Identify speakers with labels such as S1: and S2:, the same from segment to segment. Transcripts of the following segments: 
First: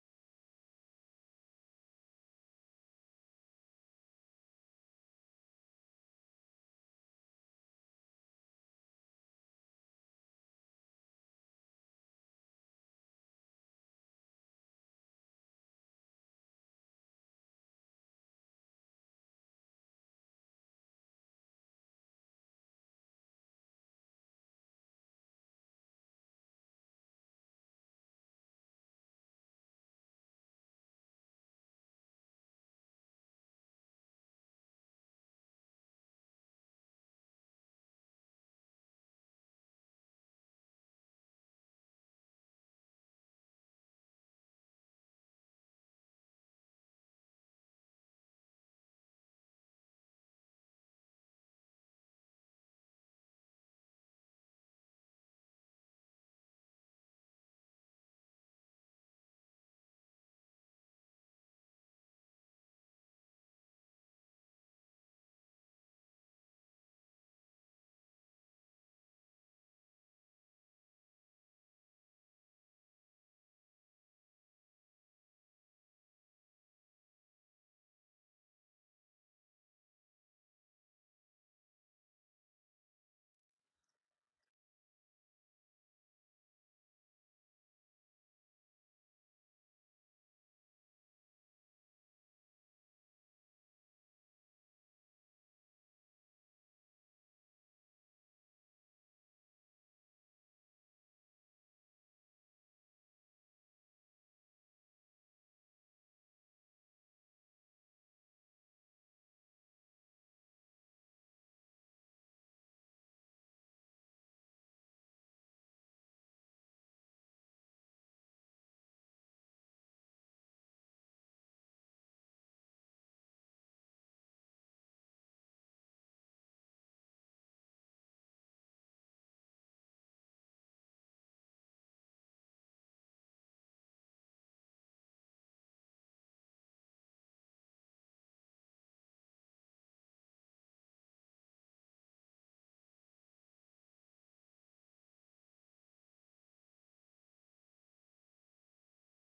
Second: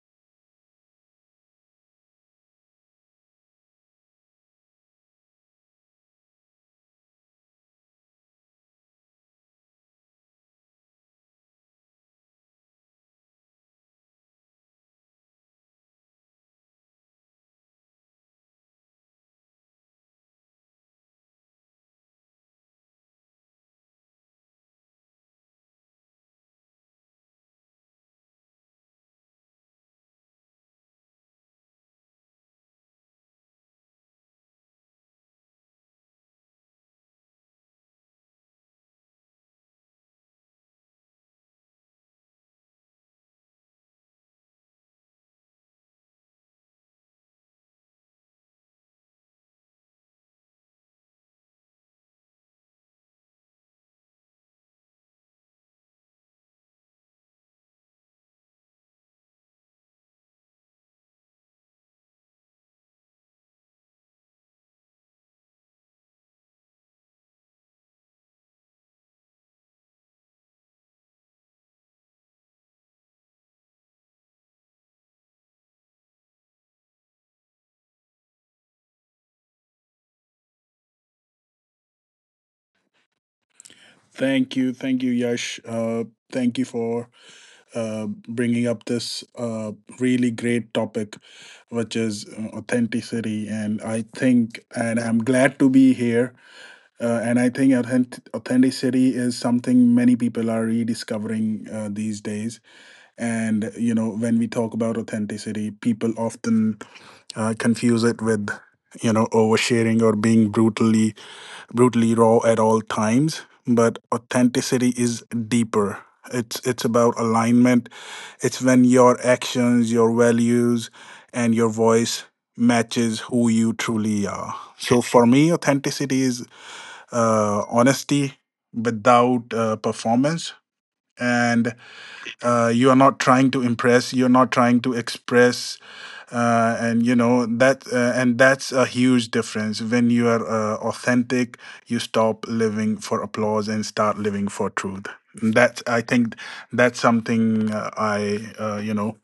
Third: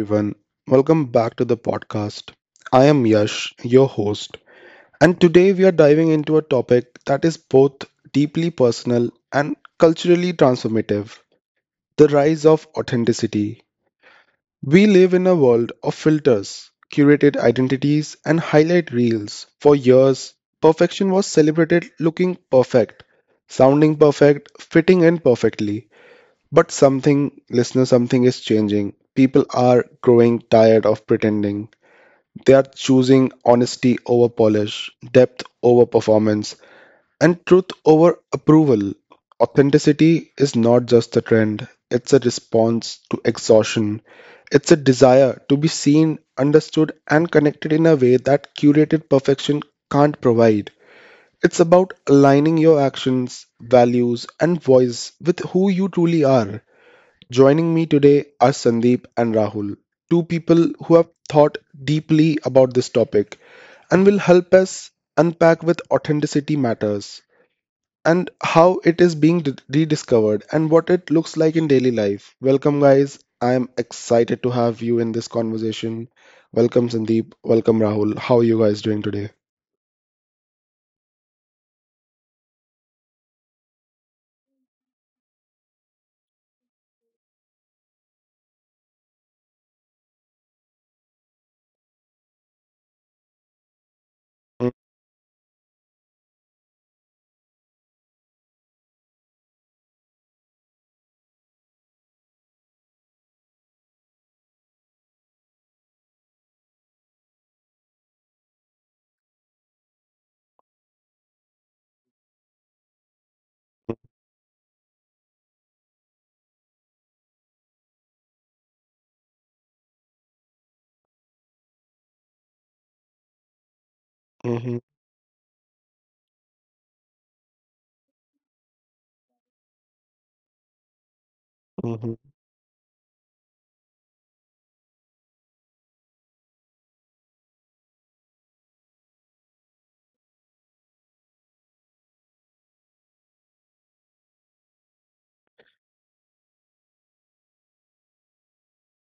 S1: everyone. Welcome back to the podcast. I am Yash, your host, and today we are diving into a topic that is both deeply personal and culturally transformative: the rise of authenticity. We live in a world of filters, curated identities, and highlight reels. For years, perfection was celebrated: looking perfect, sounding perfect, fitting in perfectly. But something, listener, something is changing. People are growing tired of pretending. They are choosing honesty over polish, depth over performance, and truth over approval. Authenticity is not just a trend, it's a response to exhaustion. It's a desire to be seen, understood, and connected in a way that curated perfection can't provide. It's about aligning your actions, values, and voice with who you truly are. Joining me today are Sandeep and Rahul, two people who have thought deeply about this topic and will help us unpack with authenticity matters and how it is being rediscovered and what it looks like in daily life. Welcome, guys. I am excited to have you in this conversation. Welcome, Sandeep. Welcome, Rahul. How are you guys doing today?
S2: Thank you, Yash. Thank you for bringing up this really great topic, which is authenticity. And I think,
S1: Mhm.
S2: and I'm glad to be here. And I think authenticity is something many people are rediscovering these days. And you know, when we talk about authenticity, people often confuse it with, you know, oversharing or being brutally raw at all times, but authenticity is deeper. It's about alignment. It's when your actions, your values, and your voice matches who you truly are.
S1: Mhm.
S2: So for me, authenticity is honesty without performance, and
S1: Mhm.
S2: you are not trying to impress. You're not trying to express, and you know that, and that's a huge difference. When you are authentic, you stop living for applause and start living for truth. And that's, I think, that's something I you know,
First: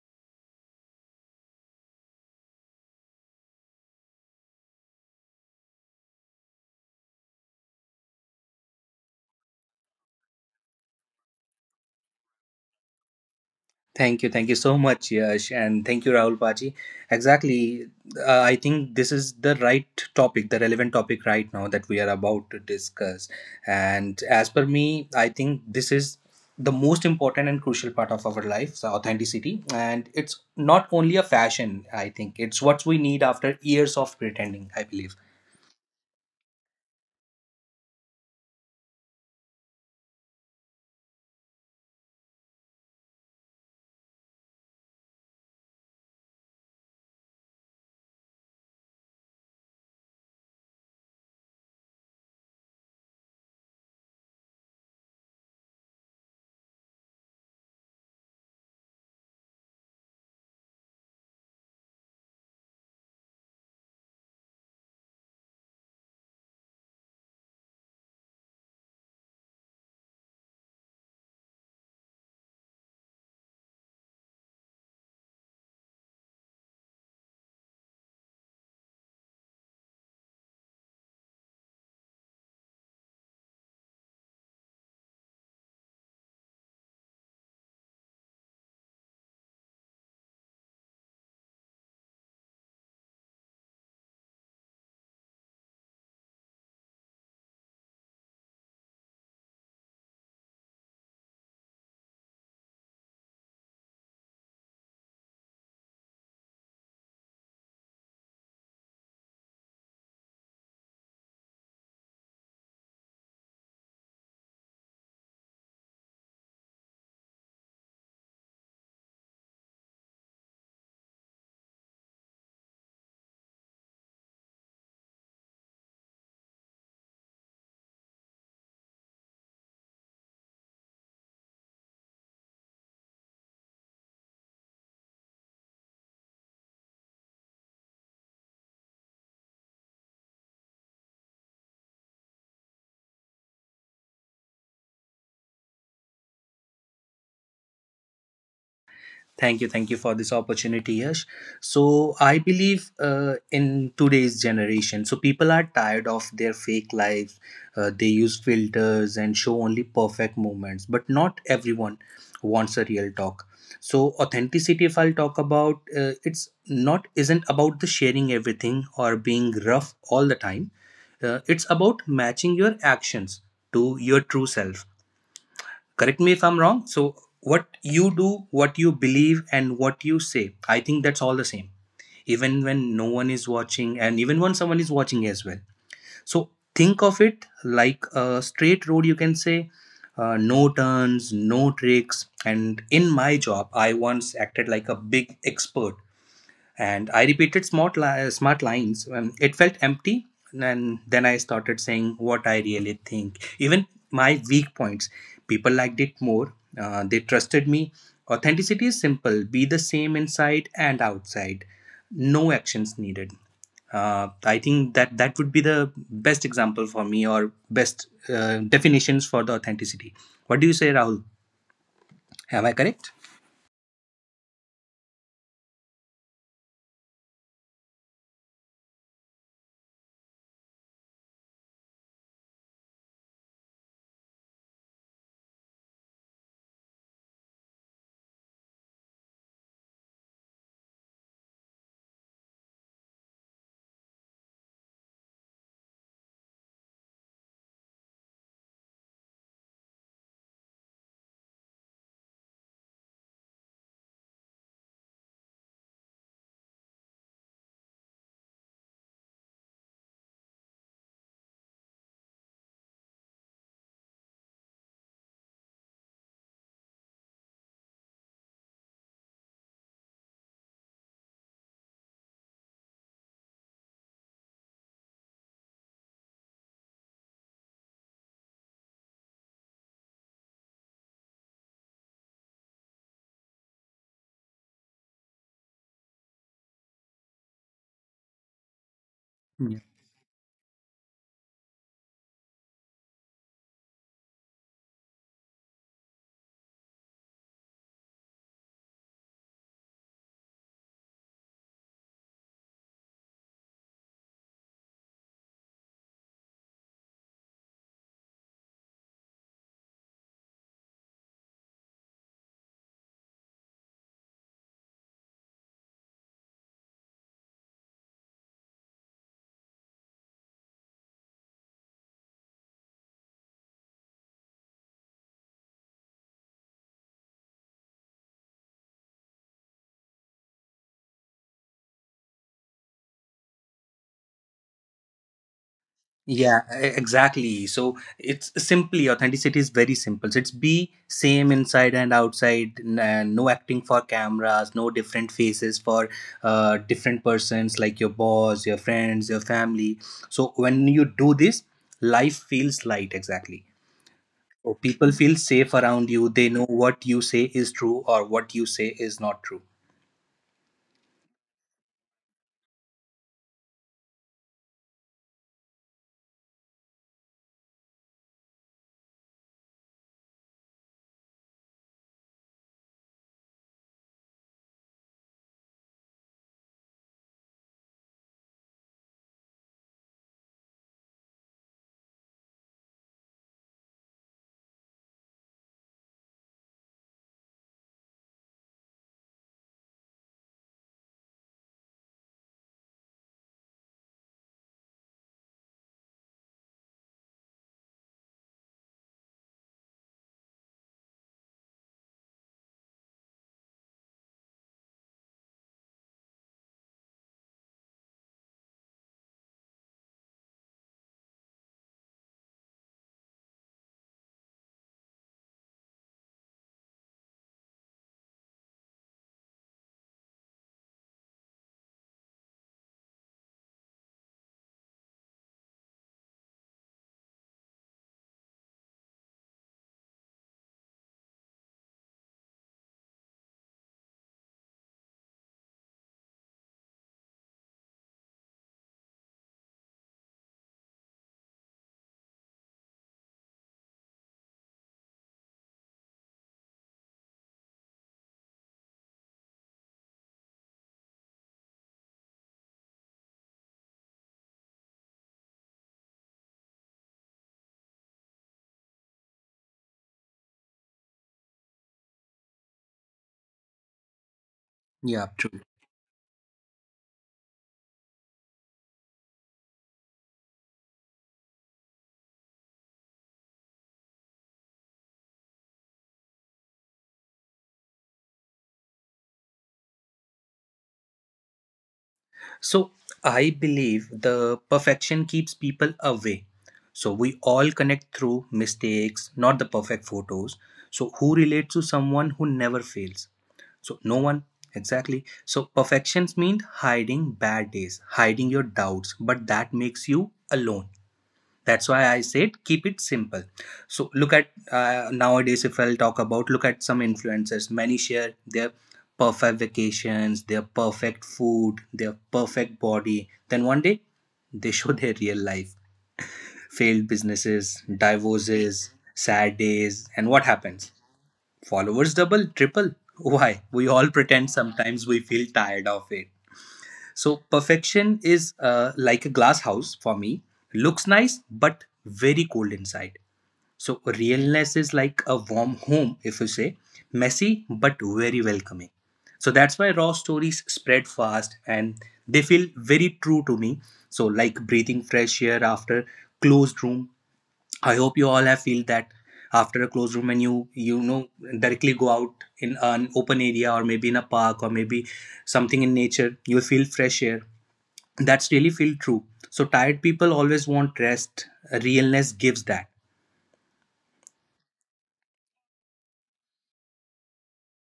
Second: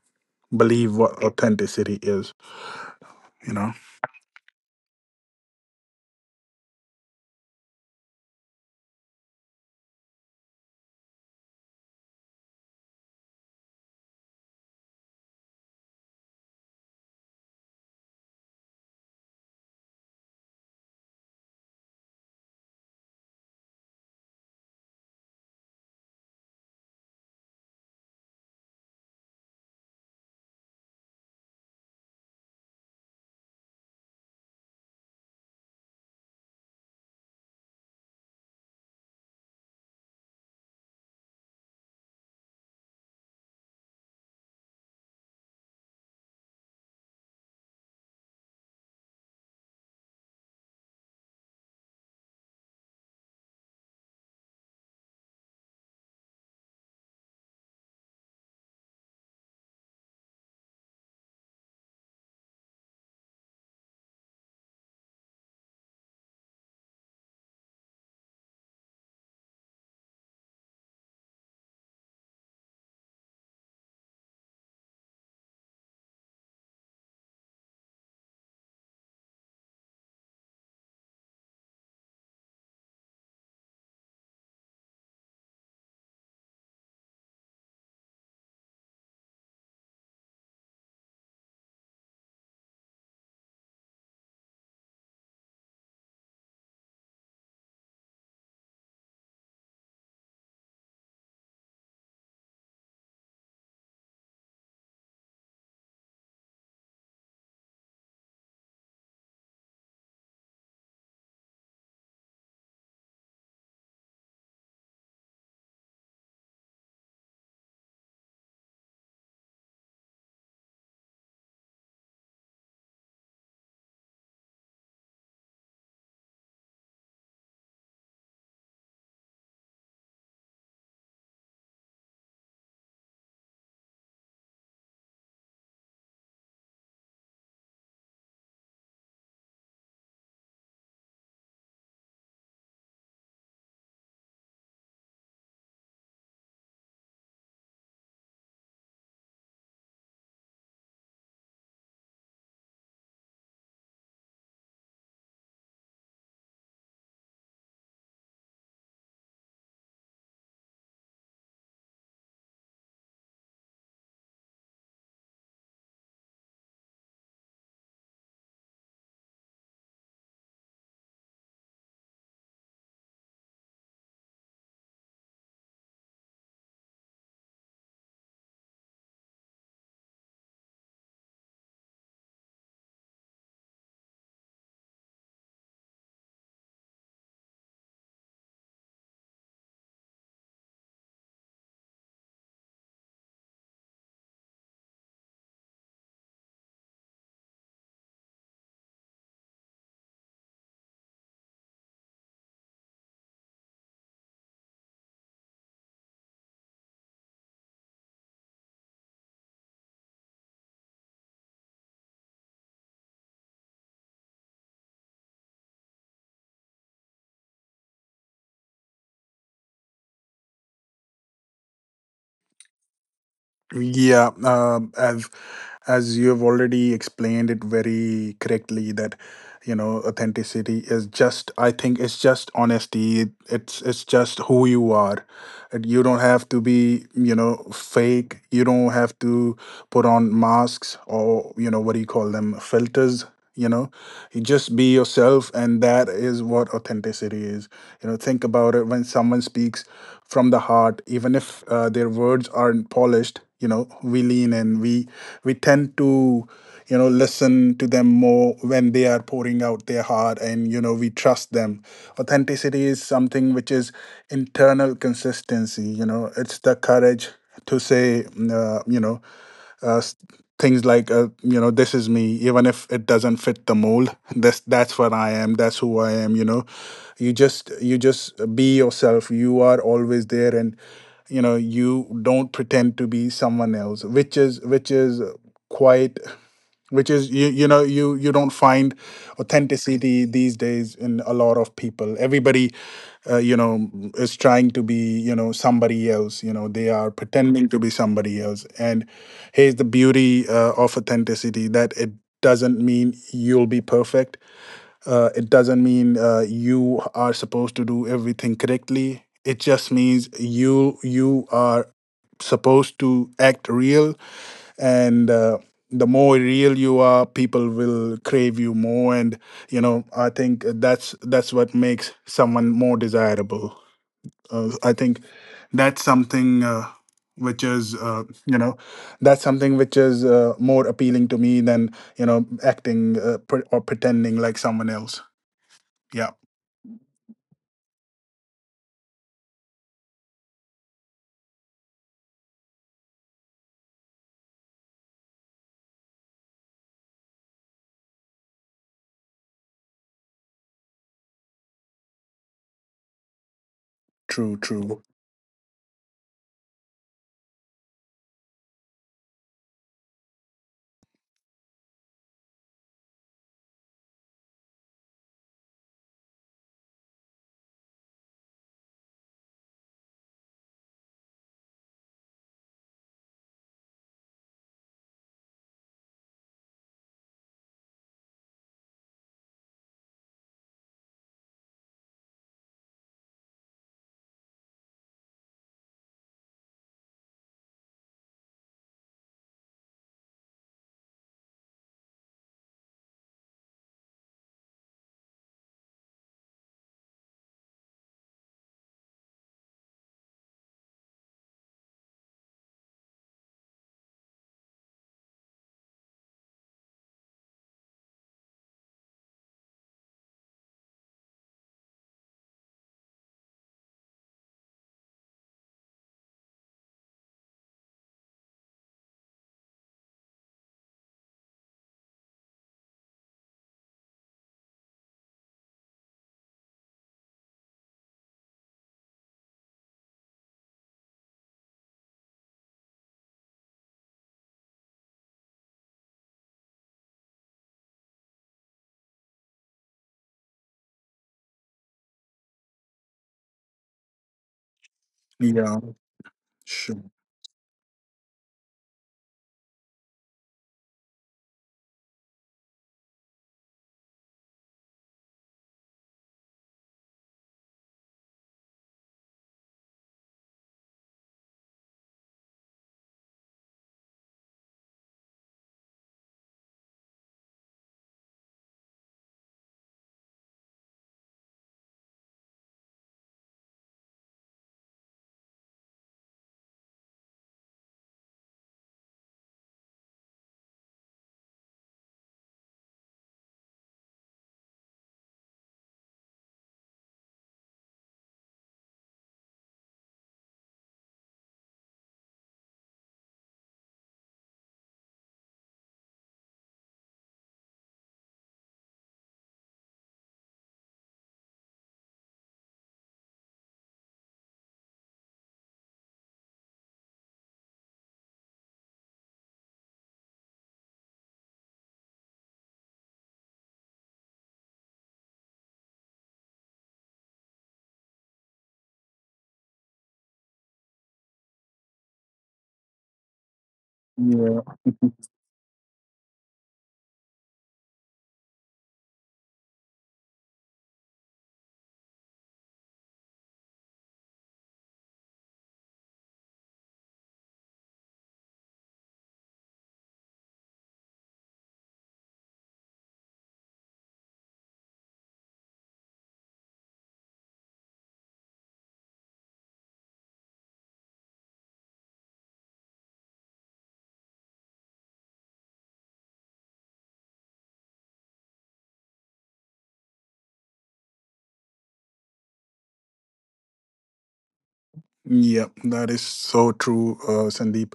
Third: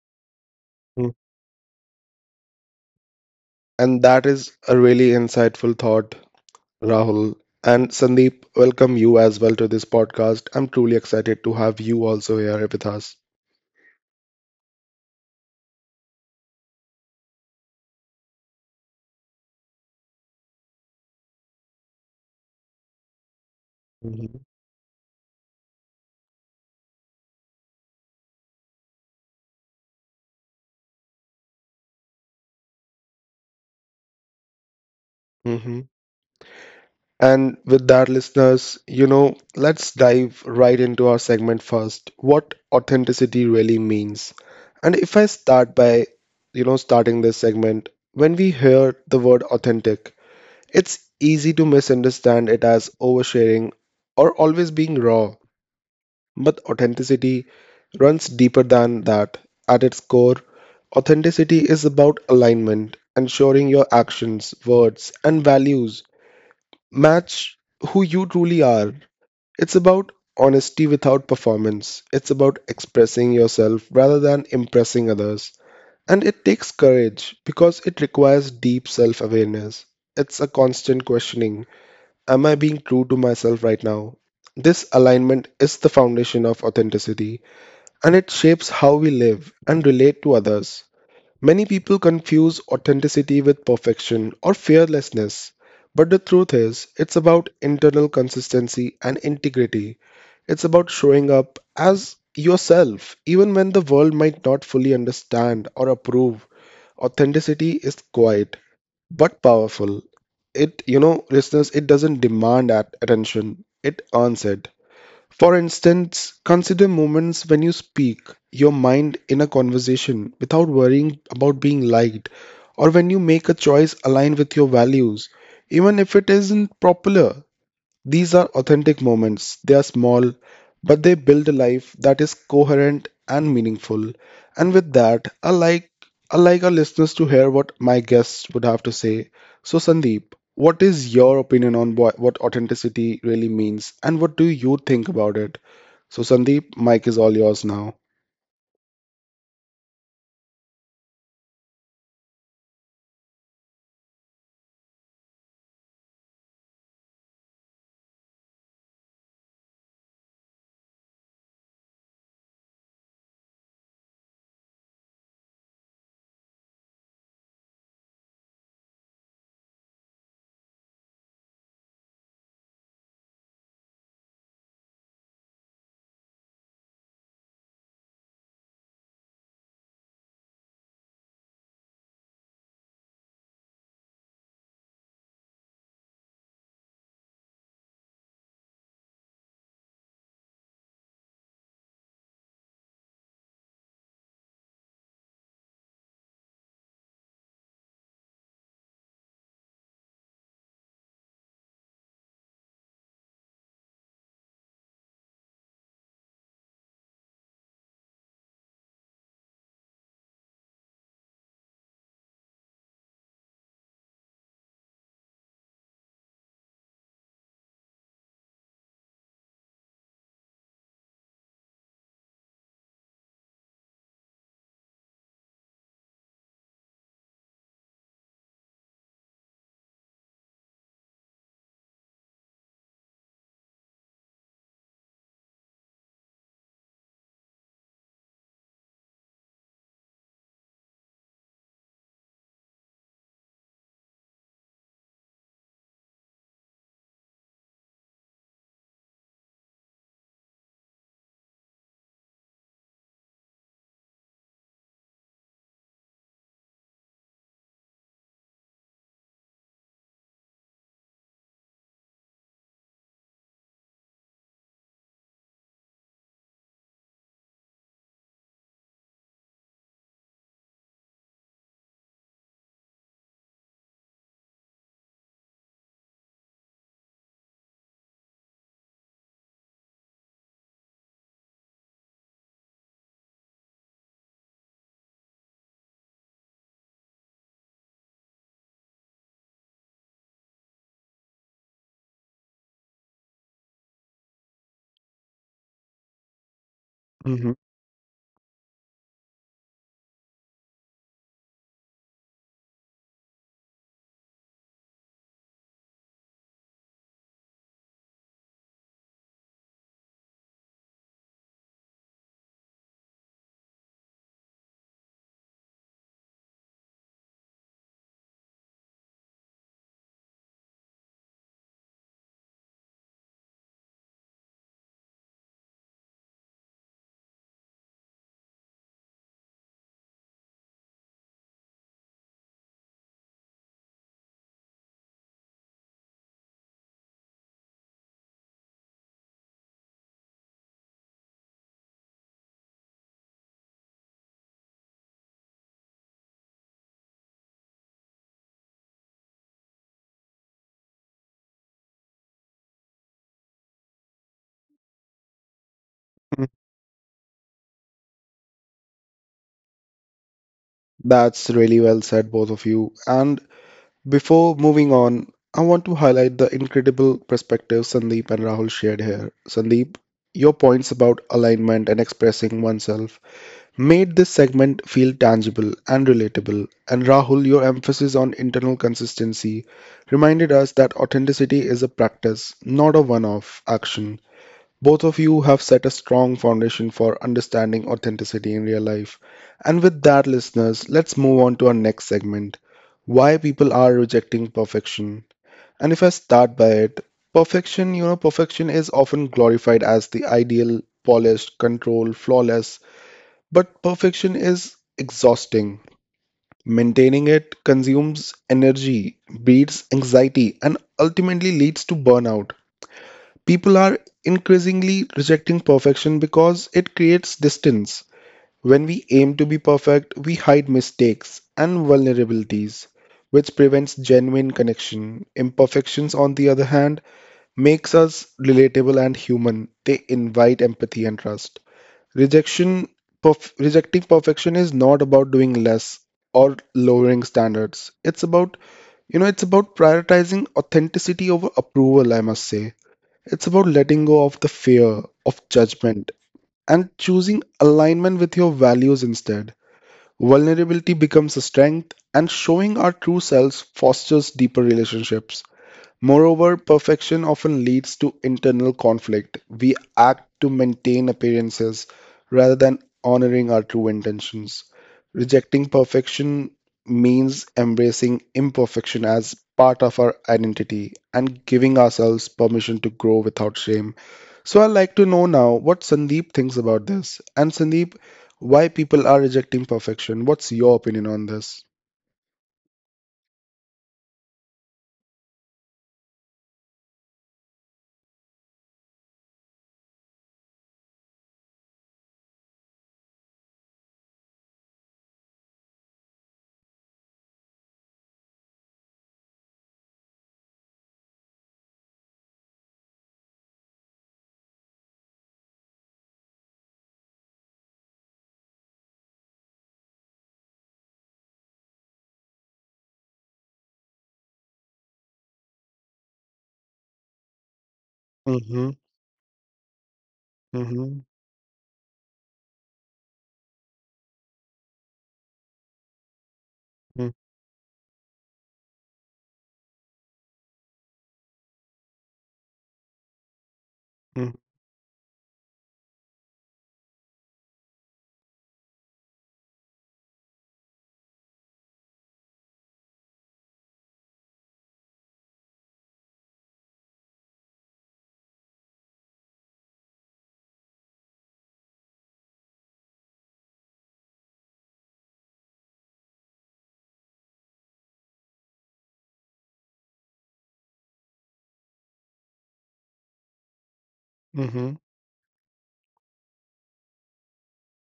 S2: believe
S1: Mhm.
S2: what authenticity is, you know.
S1: And that is a really insightful thought, Rahul, and Sandeep, welcome you as well to this podcast. I'm truly excited to have you also here with us.
S3: Thank you so much, Yash, and thank you, Rahul Paji. Exactly, I think this is the right topic, the relevant topic right now that we are about to discuss. And
S1: Mhm.
S3: as per me, I think this is the most important and crucial part of our life, so authenticity. And it's not only a fashion, I think, it's what we need after years of pretending, I believe.
S1: Hmm. And with that, listeners, you know, let's dive right into our segment first. What authenticity really means. And if I start by, you know, starting this segment, when we hear the word authentic, it's easy to misunderstand it as oversharing or always being raw. But authenticity runs deeper than that. At its core, authenticity is about alignment, ensuring your actions, words, and values match who you truly are. It's about honesty without performance. It's about expressing yourself rather than impressing others. And it takes courage because it requires deep self awareness. It's a constant questioning: am I being true to myself right now? This alignment is the foundation of authenticity and it shapes how we live and relate to others. Many people confuse authenticity with perfection or fearlessness, but the truth is, it's about internal consistency and integrity. It's about showing up as yourself, even when the world might not fully understand or approve. Authenticity is quiet but powerful. Listeners, it doesn't demand at attention, it earns it. For instance, consider moments when you speak your mind in a conversation without worrying about being liked, or when you make a choice aligned with your values, even if it isn't popular. These are authentic moments. They are small, but they build a life that is coherent and meaningful. And with that, I like our listeners to hear what my guests would have to say. So, Sandeep, what is your opinion on what authenticity really means, and what do you think about it? So, Sandeep, mic is all yours now.
S3: Thank you for this opportunity, Yash. So I believe in today's generation, so people are tired of their fake lives. They use filters and show only perfect moments, but not everyone wants a real talk. So authenticity, if I'll talk about, it's not isn't about the sharing everything or being rough all the time. It's about matching your actions to your true self. Correct me if I'm wrong. So what you do, what you believe, and what you say, I think that's all the same, even when no one is watching and even when someone is watching as well. So think of it like a straight road, you can say. No turns, no tricks. And in my job I once acted like a big expert, and I repeated smart lines. It felt empty. And then I started saying what I really think, even my weak points. People liked it more. They trusted me. Authenticity is simple. Be the same inside and outside. No actions needed. I think that would be the best example for me, or best definitions for the authenticity. What do you say, Rahul? Am I correct?
S2: Yeah, as you have already explained it very correctly, that you know, authenticity is just, I think it's just honesty. It's just who you are. And you don't have to be, you know, fake. You don't have to put on masks or, you know, what do you call them, filters, you know, you just be yourself and that is what authenticity is, you know. Think about it, when someone speaks from the heart, even if their words aren't polished, you know, we lean in, we tend to, you know, listen to them more when they are pouring out their heart, and you know, we trust them. Authenticity is something which is internal consistency, you know, it's the courage to say, uh, you know uh, s- things like, you know, this is me, even if it doesn't fit the mold. this That's what I am, that's who I am, you know. You just, be yourself. You are always there, and you know, you don't pretend to be someone else, which is quite, which is, you don't find authenticity these days in a lot of people. Everybody, you know, is trying to be, you know, somebody else, you know, they are
S1: Mhm.
S2: pretending to be somebody else. And here's the beauty of authenticity, that it doesn't mean you'll be perfect. It doesn't mean you are supposed to do everything correctly, it just means you you are supposed to act real. And the more real you are, people will crave you more. And you know, I think that's what makes someone more desirable. I think that's something, which is you know that's something which is more appealing to me than, you know, acting, pre- or pretending like someone else, yeah.
S3: Yeah, exactly. So it's simply, authenticity is very simple. So it's be same inside and outside. No acting for cameras. No different faces for different persons like your boss, your friends, your family. So when you do this, life feels light. Exactly.
S2: True,
S3: Okay.
S2: true.
S3: People feel safe around you. They know what you say is true or what you say is not true.
S1: That's really well said, both of you. And before moving on, I want to highlight the incredible perspective Sandeep and Rahul shared here. Sandeep, your points about alignment and expressing oneself made this segment feel tangible and relatable. And Rahul, your emphasis on internal consistency reminded us that authenticity is a practice, not a one off action. Both of you have set a strong foundation for understanding authenticity in real life. And with that, listeners, let's move on to our next segment: why people are rejecting perfection. And if I start by it, perfection, you know, perfection is often glorified as the ideal: polished, controlled, flawless, but perfection is exhausting. Maintaining it consumes energy, breeds anxiety, and ultimately leads to burnout. People are increasingly rejecting perfection because it creates distance. When we aim to be perfect, we hide mistakes and vulnerabilities, which prevents genuine connection. Imperfections, on the other hand, makes us relatable and human. They invite empathy and trust. Rejection, rejecting perfection is not about doing less or lowering standards. It's about, you know, it's about prioritizing authenticity over approval, I must say. It's about letting go of the fear of
S2: Yeah,
S1: judgment and
S2: sure.
S1: choosing alignment with your values instead. Vulnerability becomes a strength, and showing our true selves fosters deeper relationships. Moreover, perfection often leads to internal conflict. We act to maintain appearances rather than honoring our true intentions.
S3: Yeah, true.
S1: Rejecting perfection means embracing imperfection as part of our identity and giving ourselves permission to grow without shame. So, I'd like to know now what Sandeep thinks about this. And, Sandeep, why people are rejecting perfection? What's your opinion on this?
S3: So I believe the perfection keeps people away. So we all connect through mistakes, not the perfect photos. So who relates to someone who never fails? So no one. Exactly. So perfections mean hiding bad days, hiding your doubts, but that makes you alone. That's why I said keep it simple. So look at nowadays, if I'll talk about, look at some influencers. Many share their perfect vacations, their perfect food, their perfect body. Then one day they show their real life, failed businesses,
S1: Mm-hmm.
S3: divorces, sad days, and what happens?
S1: Mm-hmm.
S3: Followers double, triple. Why? We all pretend,
S2: Yeah.
S3: sometimes we feel tired of it. So perfection is like a glass house for me. Looks nice, but very cold inside. So realness is like a warm home, if you say, messy but very welcoming. So that's why raw stories spread fast, and they feel very true to me. So like breathing fresh air after closed room. I hope you all have feel that, after a closed room and you know directly go out in an open area or maybe in a park or maybe something in nature, you'll feel fresh air. That's really feel true. So tired people always want rest. Realness gives that.
S1: Mm-hmm.
S2: Yep, that is so true, Sandeep.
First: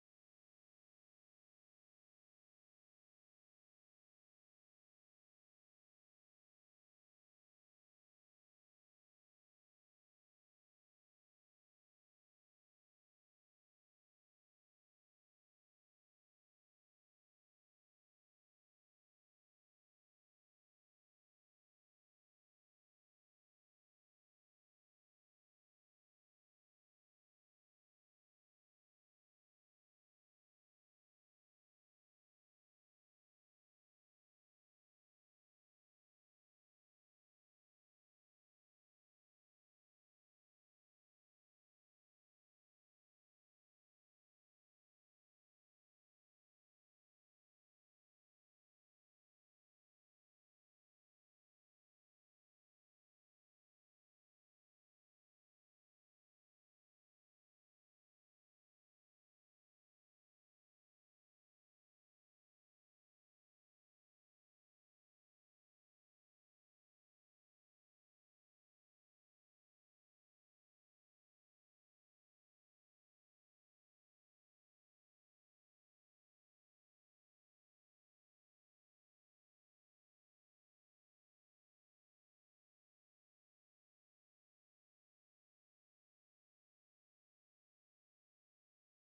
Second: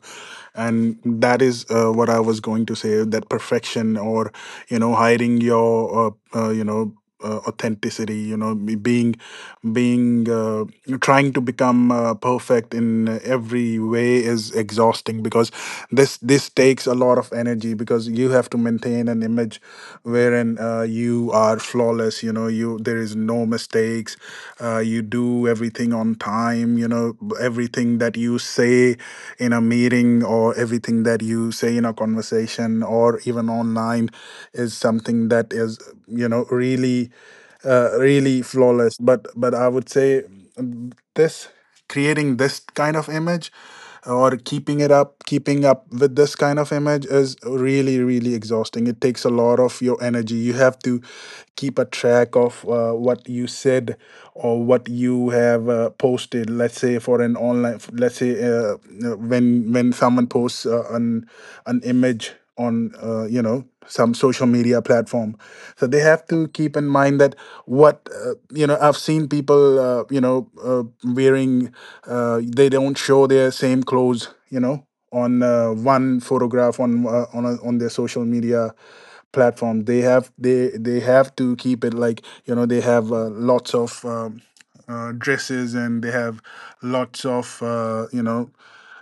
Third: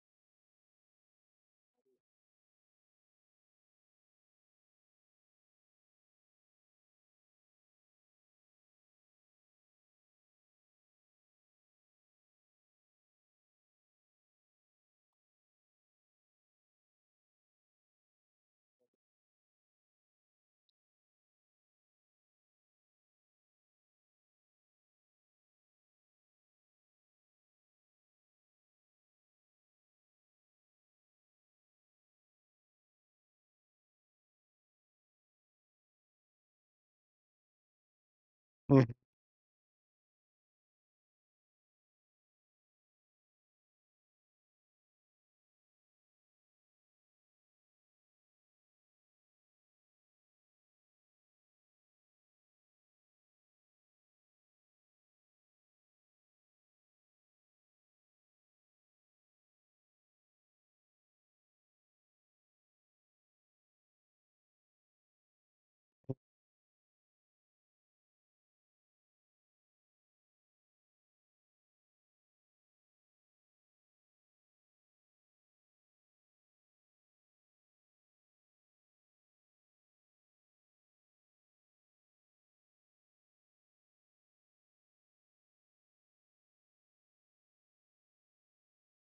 S2: And that is what I was going to say, that perfection, or, you know, hiding your, authenticity, you know, being, trying to become perfect in every way is exhausting, because this takes a lot of energy, because you have to maintain an image wherein you are flawless, you know, you there is no mistakes. You do everything on time, you know, everything that you say in a meeting, or everything that you say in a conversation, or even online, is something that is, you know, really really
S1: Mm-hmm.
S2: flawless. But, I would say, this, creating this kind of image, or keeping it up, keeping up with this kind of image, is really, really exhausting. It takes a lot of your energy. You have to keep a track of what you said, or what you have posted. Let's say for an online, let's say, when someone posts an image on, you know, some social media platform, so they have to keep in mind that, what you know, I've seen people, wearing, they don't show their same clothes, you know, on, one photograph on, on their social media platform. They, have to keep it like, you know, they have lots of dresses, and they have lots of, uh, you know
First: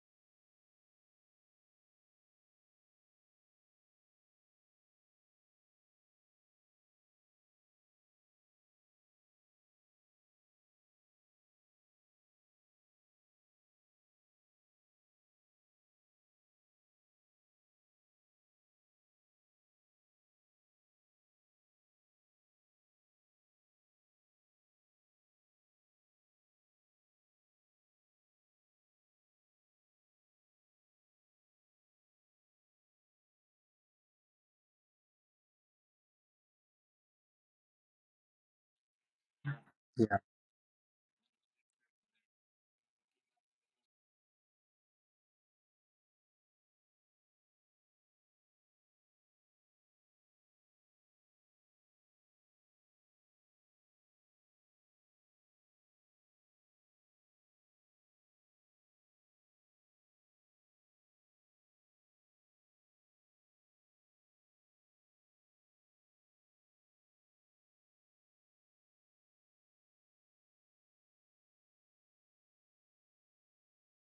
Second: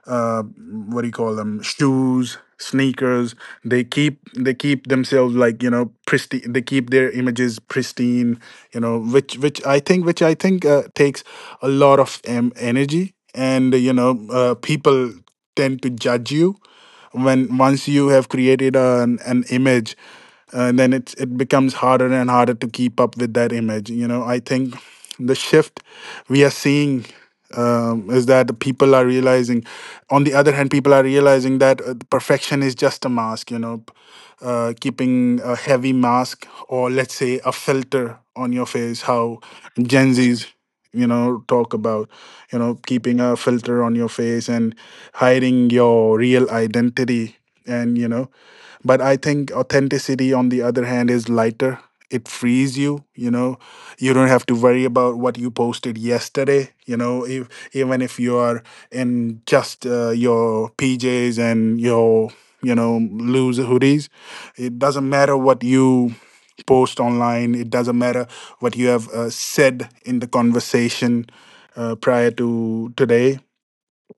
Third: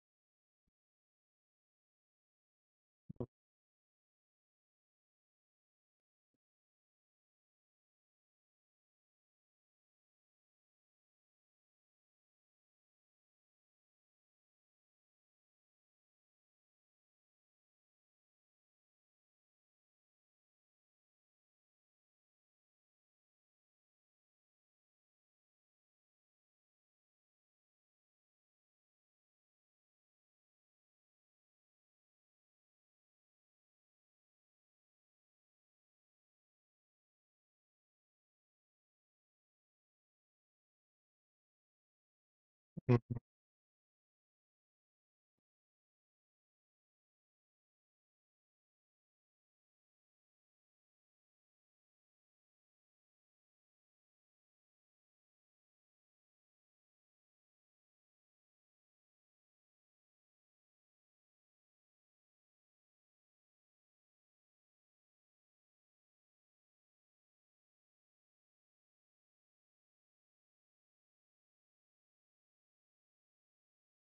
S2: uh, what do you call them, shoes, sneakers. They keep themselves like, you know, pristine, they keep their images pristine, you know, which I think takes a lot of energy. And you know, people tend to judge you when, once you have created an image, then it becomes harder and harder to keep up with that image. You know, I think the shift we are seeing, is that people are realizing, on the other hand, people are realizing that perfection is just a mask, you know, keeping a heavy mask, or let's say a filter on your face, how Gen Z's, you know, talk about, you know, keeping a filter on your face and hiding your real identity. And you know, but I think authenticity on the other hand is lighter, it frees you, you know, you don't have to worry about what you posted yesterday. You know, if, even if you are in just your PJs and your, you know, loose hoodies, it doesn't matter what you post online. It doesn't matter what you have said in the conversation prior to today,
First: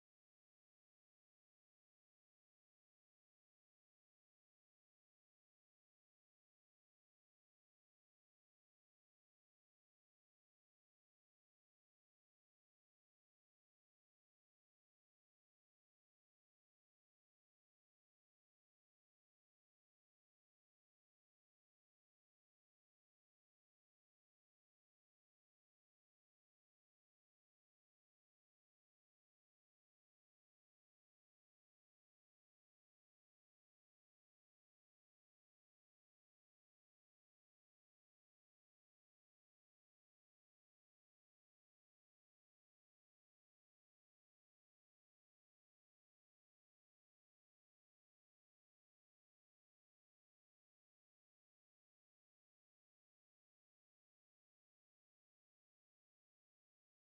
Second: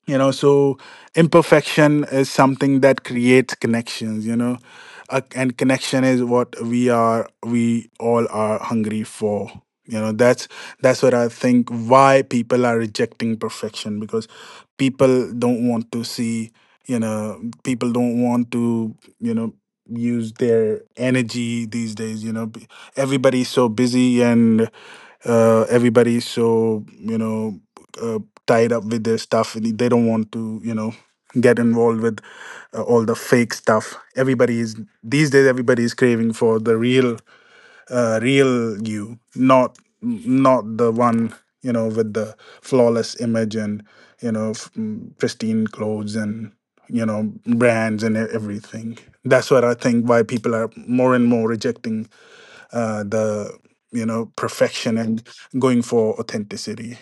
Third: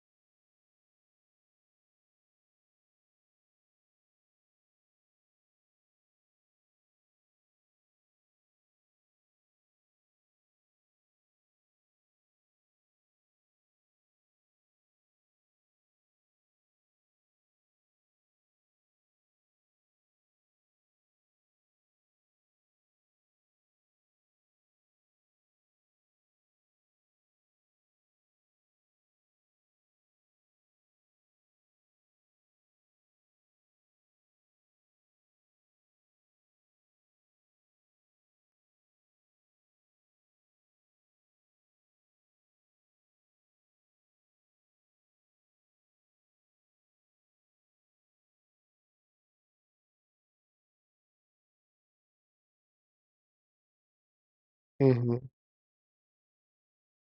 S2: you know. So imperfection is something that creates connections, you know, and connection is what we all are hungry for, you know. That's what I think, why people are rejecting perfection, because people don't want to see, you know, people don't want to, you know, use their energy these days, you know. Everybody's so busy, and everybody's so, you know, uh, tied up with their stuff, and they don't want to, you know, get involved with all the fake stuff. Everybody is, these days everybody is craving for the real, real you, not, the one, you know, with the flawless image, and you know, pristine clothes, and you know, brands, and everything. That's what I think, why people are more and more rejecting the you know perfection, and
S1: Mhm.
S2: going for authenticity,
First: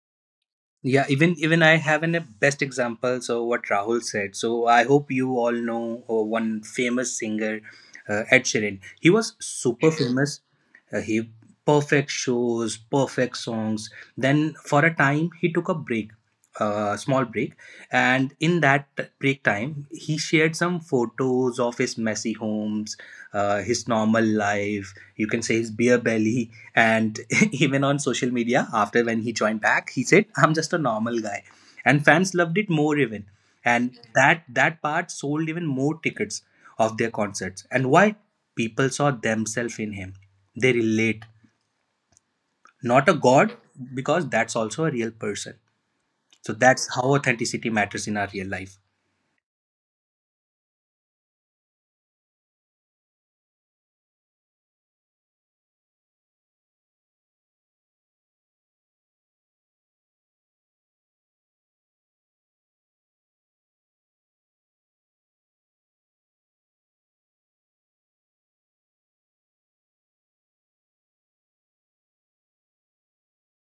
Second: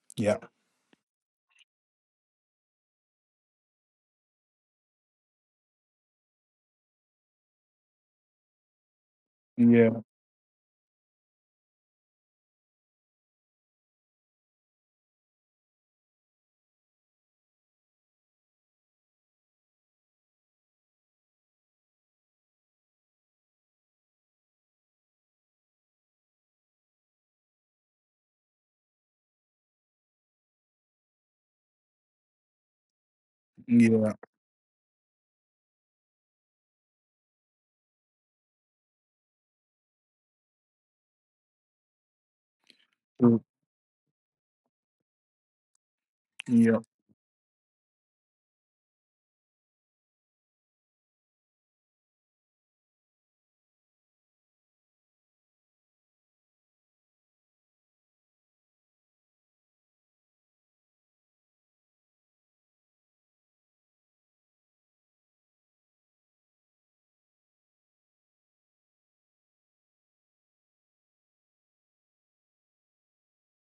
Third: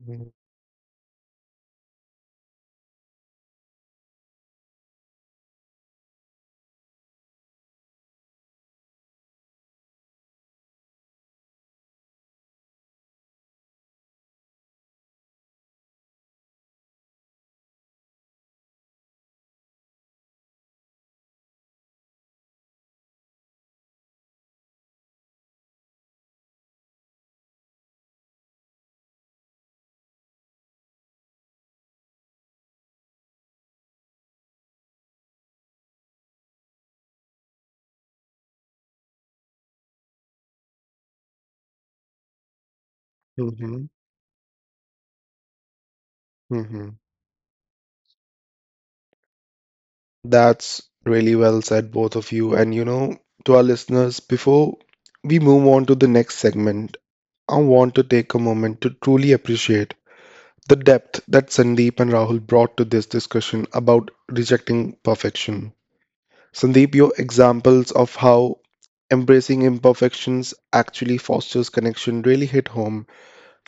S1: Mhm.
S2: yeah.
S3: Yeah, even I have an a best example. So what Rahul said. So I hope you all know one famous singer, Ed Sheeran. He was super famous. He perfect shows, perfect songs. Then for a time he took a break, a small break, and in that break time he shared some photos of his messy homes, his normal life. You can say his beer belly, and even on social media, after when he joined back, he said, "I'm just a normal guy," and fans loved it more even, and
S2: Yeah,
S3: that part sold even more tickets of their concerts. And why? People saw themselves in him. They relate. Not a
S2: true.
S3: god,
S1: Mhm.
S3: because that's also a real person. So
S2: Yeah,
S3: that's
S1: Mhm.
S3: how authenticity matters in our real life.
S1: That's really well said, both of you. And you know, to our listeners, before we move on to the next segment, I want to take a moment to truly appreciate the depth that Sandeep and Rahul brought to this discussion about rejecting perfection. Sandeep, your examples of how embracing imperfections actually fosters connection really hit home.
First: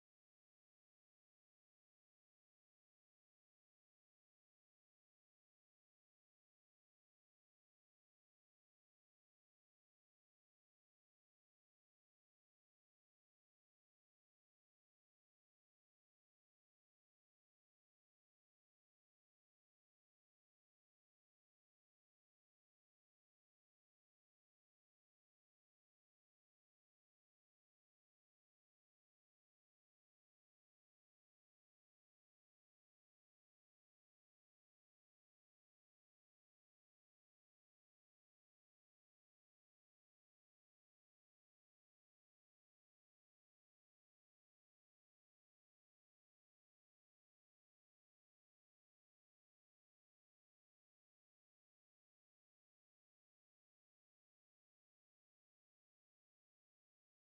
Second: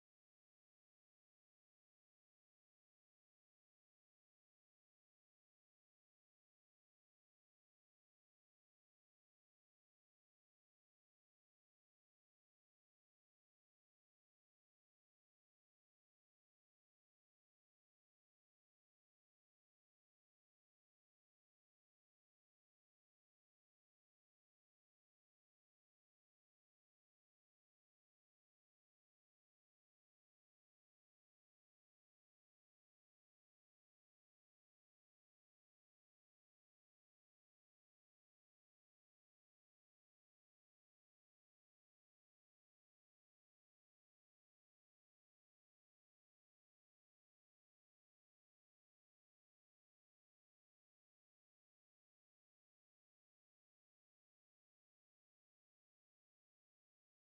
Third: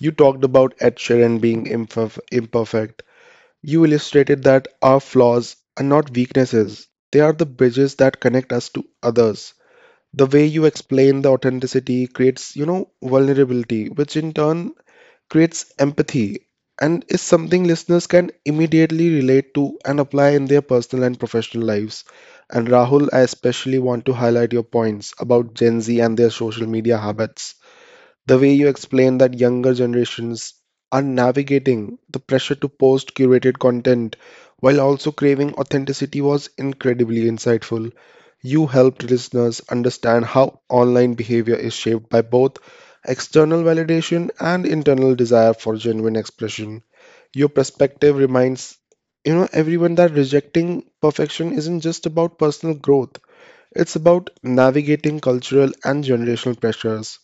S1: You talked about Ed Sheeran being imperfect. You illustrated that our flaws are not weaknesses, they are the bridges that connect us to others. The way you explain the authenticity creates, you know, vulnerability, which in turn creates empathy and is something listeners can immediately relate to and apply in their personal and professional lives. And Rahul, I especially want to highlight your points about Gen Z and their social media habits: the way you explain that younger generations are navigating the pressure to post curated content while also craving authenticity was incredibly insightful. You helped listeners understand how online behavior is shaped by both external validation and internal desire for genuine expression. Your perspective reminds, you know, everyone that rejecting perfection isn't just about personal growth, it's about navigating cultural and generational pressures.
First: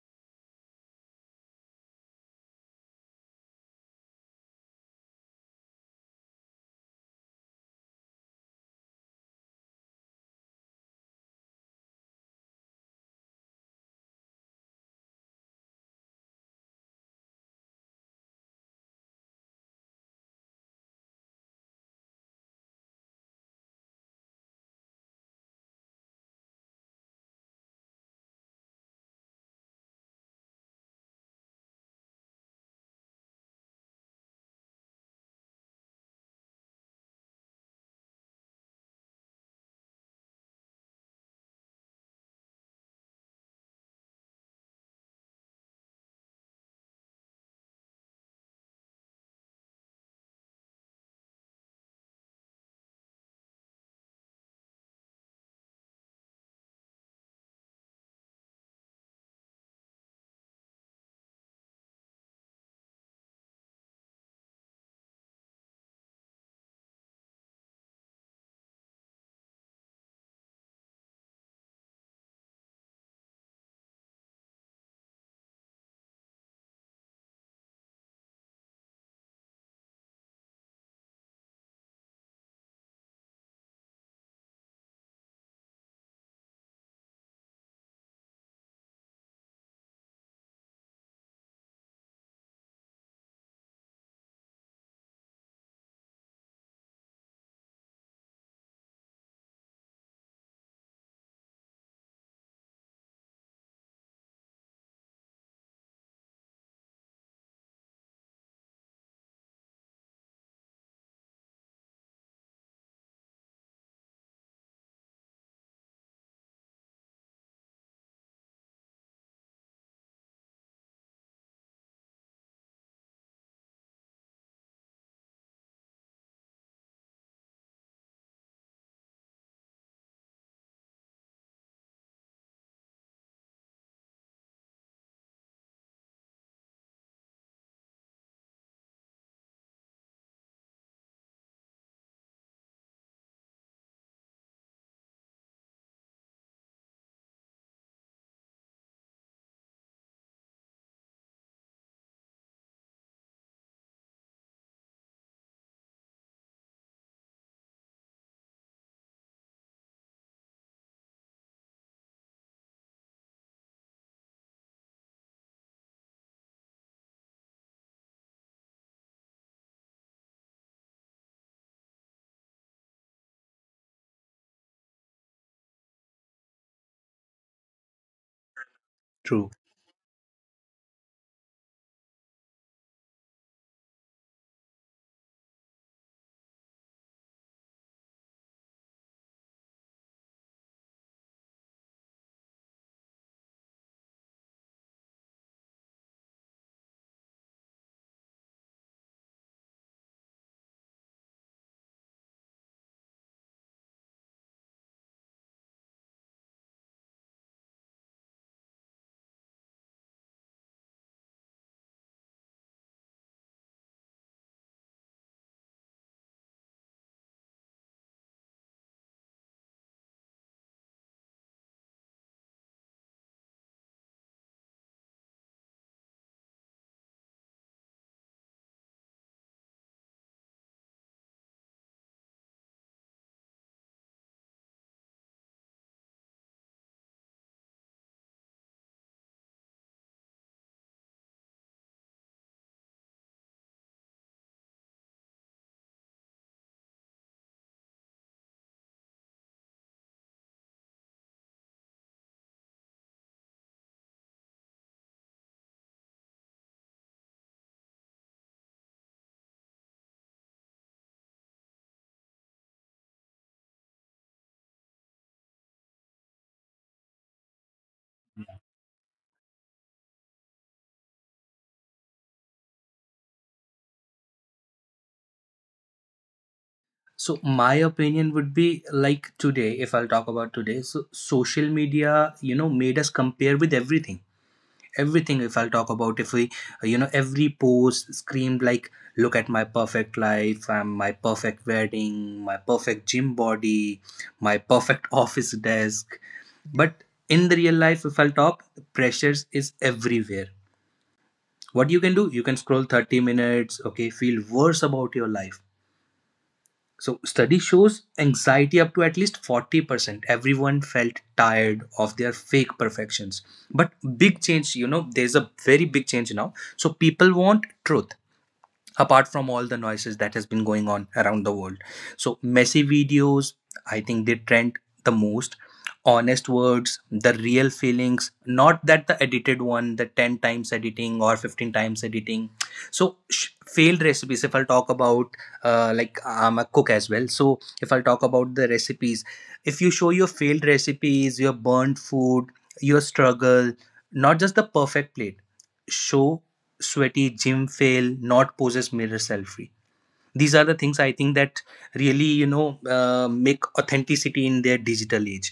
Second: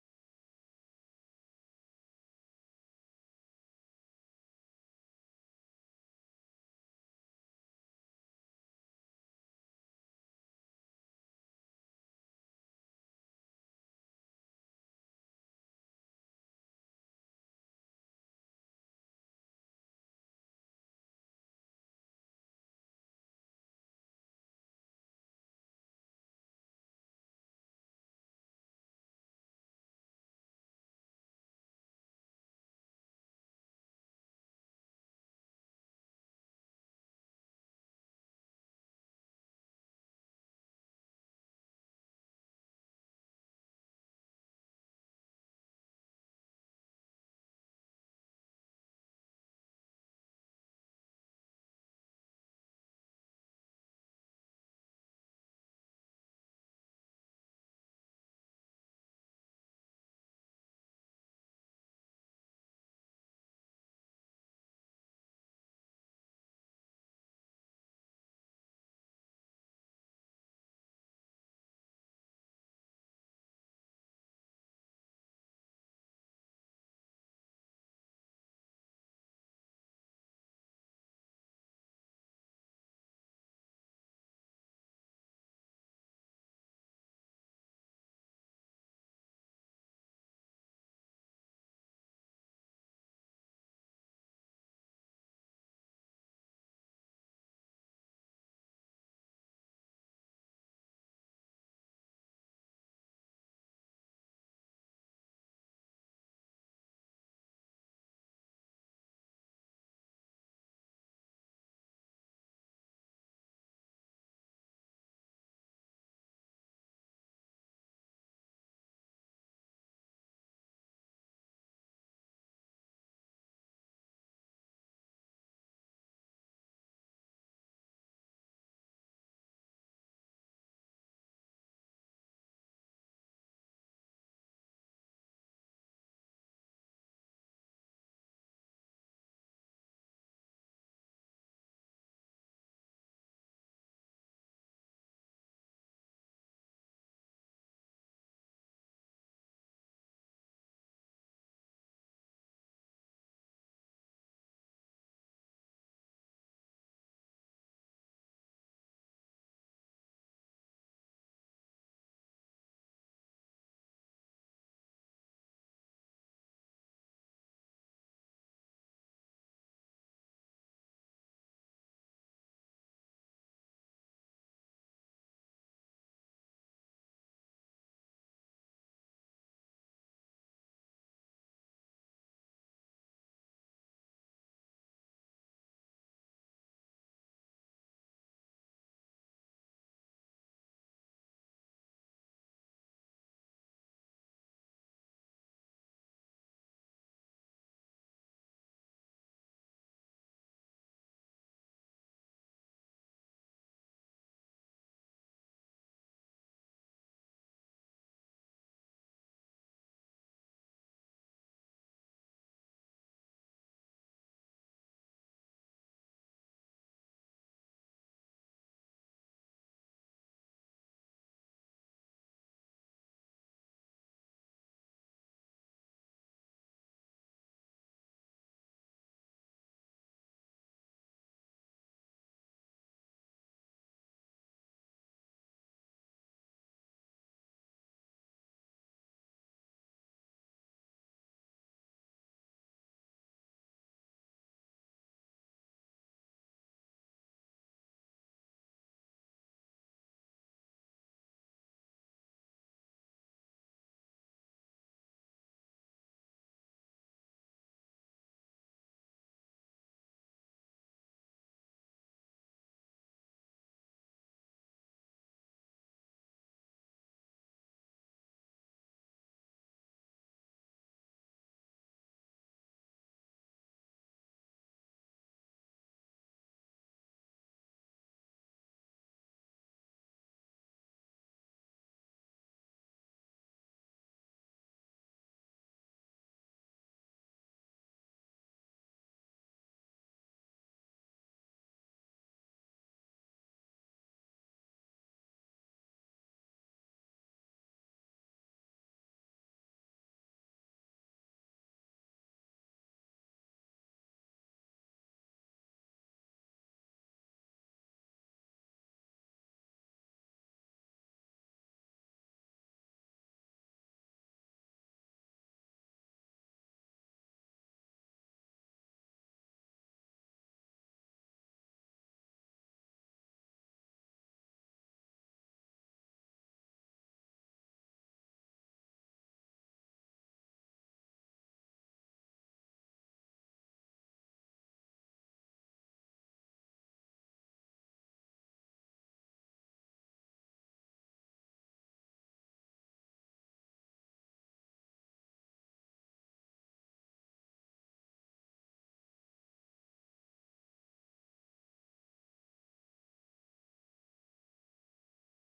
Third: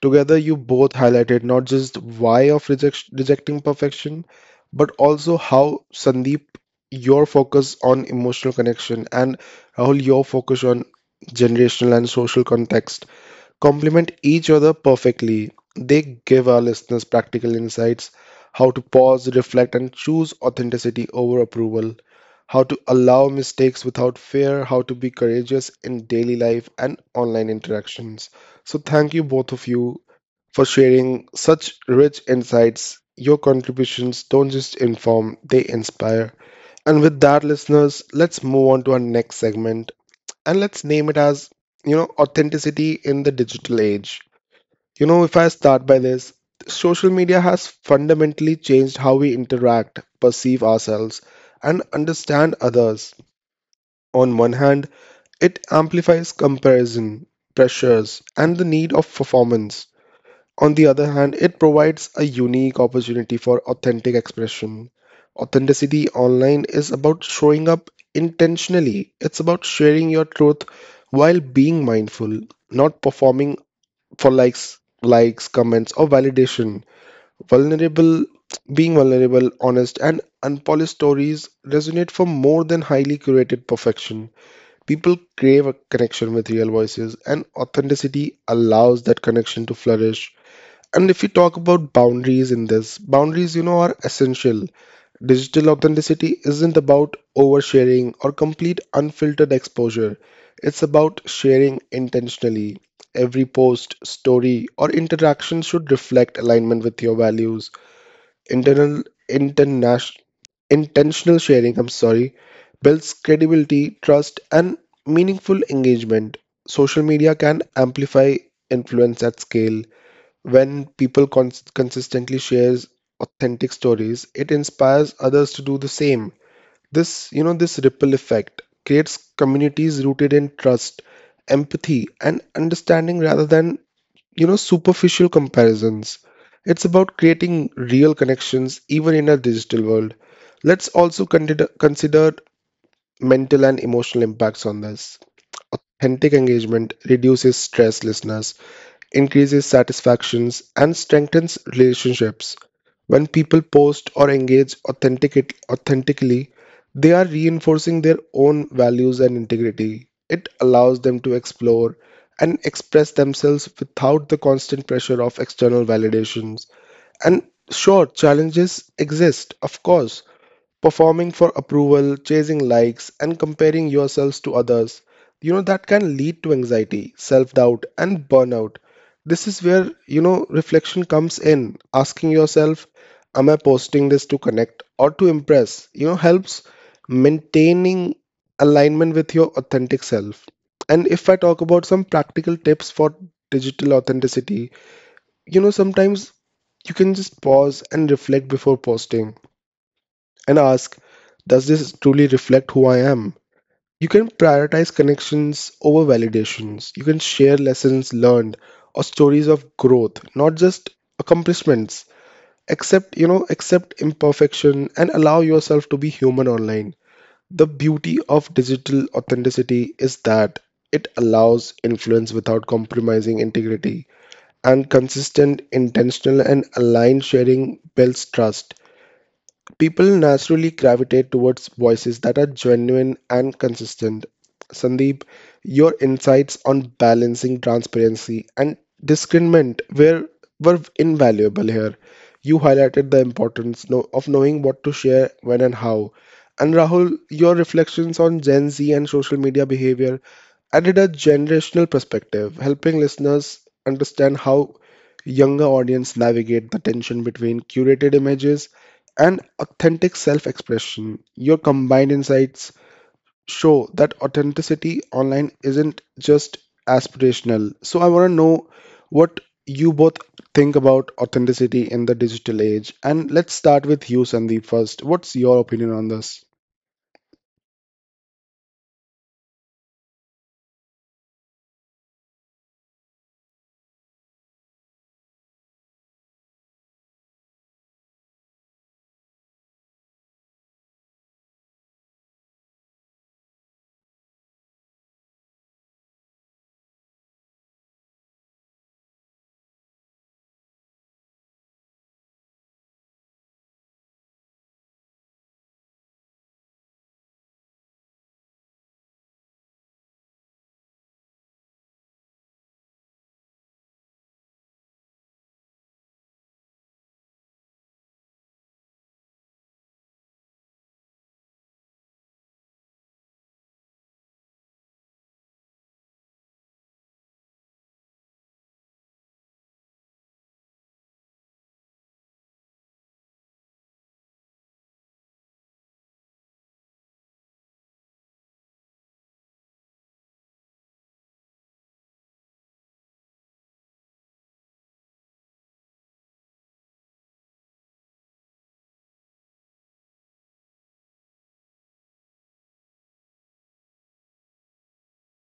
S1: Together, you both highlighted not just why of rejecting perfection, but also how. Sandeep, your focus on emotional connection, and Rahul, your focus on generational and social context complement each other perfectly. They give our listeners practical insights: how to pause, reflect, and choose authenticity over approval, how to allow mistakes without fear, how to be courageous in daily life and online interactions. So, thank you both of you for sharing such rich insights. Your contributions don't just inform, they inspire. And with that, listeners, let's move on to our next segment and let's name it as, you know, authenticity in the digital age. You know, if I start by this, social media has fundamentally changed how we interact, perceive ourselves, and understand others. On one hand, it amplifies comparison, pressures, and the need of performance. On the other hand, it provides a unique opportunity for authentic expression. Authenticity online is about showing up intentionally, it's about sharing your truth while being mindful, not performing for likes, comments, or validation. Vulnerable, being vulnerable, honest, and unpolished stories resonate for more than highly curated perfection. People crave a connection with real voices, and authenticity allows that connection to flourish. And if we talk about boundaries in this, boundaries, you know, are essential. Digital authenticity isn't about oversharing or complete unfiltered exposure. It's about sharing intentionally. Every post, story, or interaction should reflect alignment with your values. Internal, international, intentional sharing, I'm sorry, builds credibility, trust, and meaningful engagement. Social media can amplify influence at scale. When people consistently shares authentic stories, it inspires others to do the same. This ripple effect creates communities rooted in trust, empathy, and understanding rather than, you know, superficial comparisons. It's about creating real connections even in a digital world. Let's also consider mental and emotional impacts on this. Authentic engagement reduces stress, listeners, increases satisfactions, and strengthens relationships. When people post or engage authentically, they are reinforcing their own values and integrity. It allows them to explore and express themselves without the constant pressure of external validations. And sure, challenges exist, of course: performing for approval, chasing likes, and comparing yourselves to others, you know, that can lead to anxiety, self doubt, and burnout. This
S3: True.
S1: is where, you know, reflection comes in, asking yourself, am I posting this to connect or to impress, you know, helps maintaining alignment with your authentic self. And if I talk about some practical tips for digital authenticity, you know, sometimes you can just pause and reflect before posting and ask, does this truly reflect who I am? You can prioritize connections over validations. You can share lessons learned or stories of growth, not just accomplishments. Accept imperfection and allow yourself to be human online. The beauty of digital authenticity is that it allows influence without compromising integrity, and consistent, intentional, and aligned sharing builds trust. People naturally gravitate towards voices that are genuine and consistent. Sandeep, your insights on balancing transparency and discernment were invaluable here. You highlighted the importance know, of knowing what to share when and how. And Rahul, your reflections on Gen Z and social media behavior added a generational perspective, helping listeners understand how younger audience navigate the tension between curated images and authentic self expression. Your combined insights show that authenticity online isn't just aspirational. So, I want to know what you both think about authenticity in the digital age. And let's start with you, Sandeep, first. What's your opinion on this?
S3: So my opinion would be like today, if I'll talk about today, so social media, you know, made us compare with everything, everything, if I'll talk about. If we you know, every post screamed like, look at my perfect life, my perfect wedding, my perfect gym body, my perfect office desk. But in the real life, if I'll talk, pressures is everywhere. What you can do, you can scroll 30 minutes, okay, feel worse about your life. So, study shows anxiety up to at least 40%. Everyone felt tired of their fake perfections. But big change, you know, there's a very big change now. So, people want truth apart from all the noises that has been going on around the world. So messy videos, I think they trend the most, honest words, the real feelings, not that the edited one, the 10 times editing or 15 times editing. So failed recipes, if I'll talk about, like I'm a cook as well. So if I'll talk about the recipes, if you show your failed recipes, your burnt food, your struggle, not just the perfect plate. Show sweaty gym fail, not poses mirror selfie. These are the things I think that really, you know, make authenticity in their digital age.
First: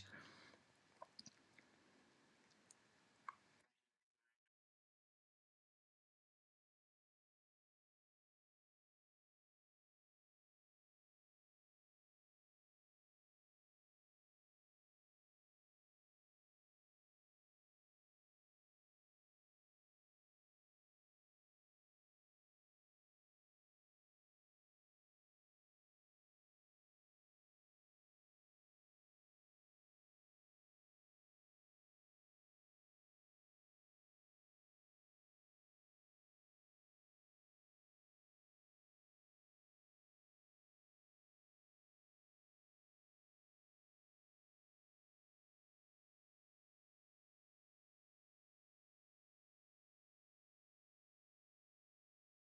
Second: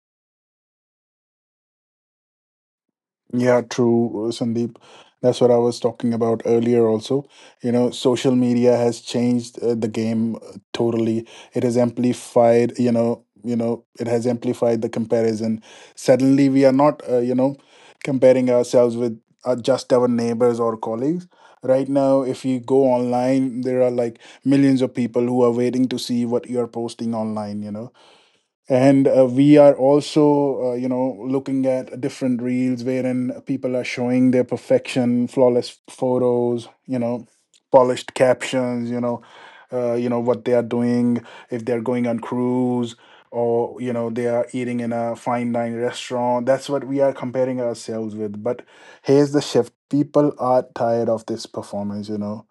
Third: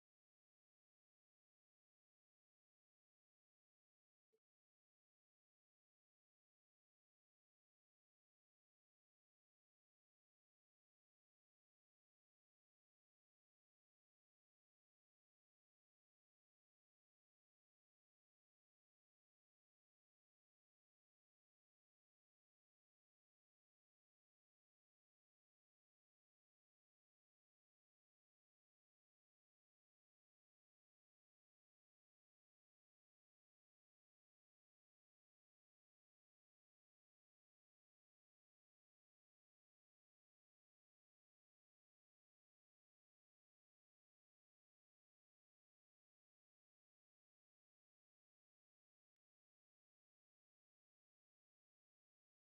S2: yeah, true, Sandeep. That's what I was talking about earlier also. You know, social media has changed the game totally. It has amplified, it has amplified the comparison. Suddenly we are not, you know, comparing ourselves with just our neighbors or colleagues. Right now, if you go online, there are like millions of people who are waiting to see what you are posting online, you know. And we are also, you know, looking at different reels wherein people are showing their perfection, flawless photos, you know, polished captions, you know, you know, what they are doing, if they're going on cruise, or you know, they are eating in a fine dining restaurant. That's what we are comparing ourselves with. But here's the shift, people are tired of this performance, you know.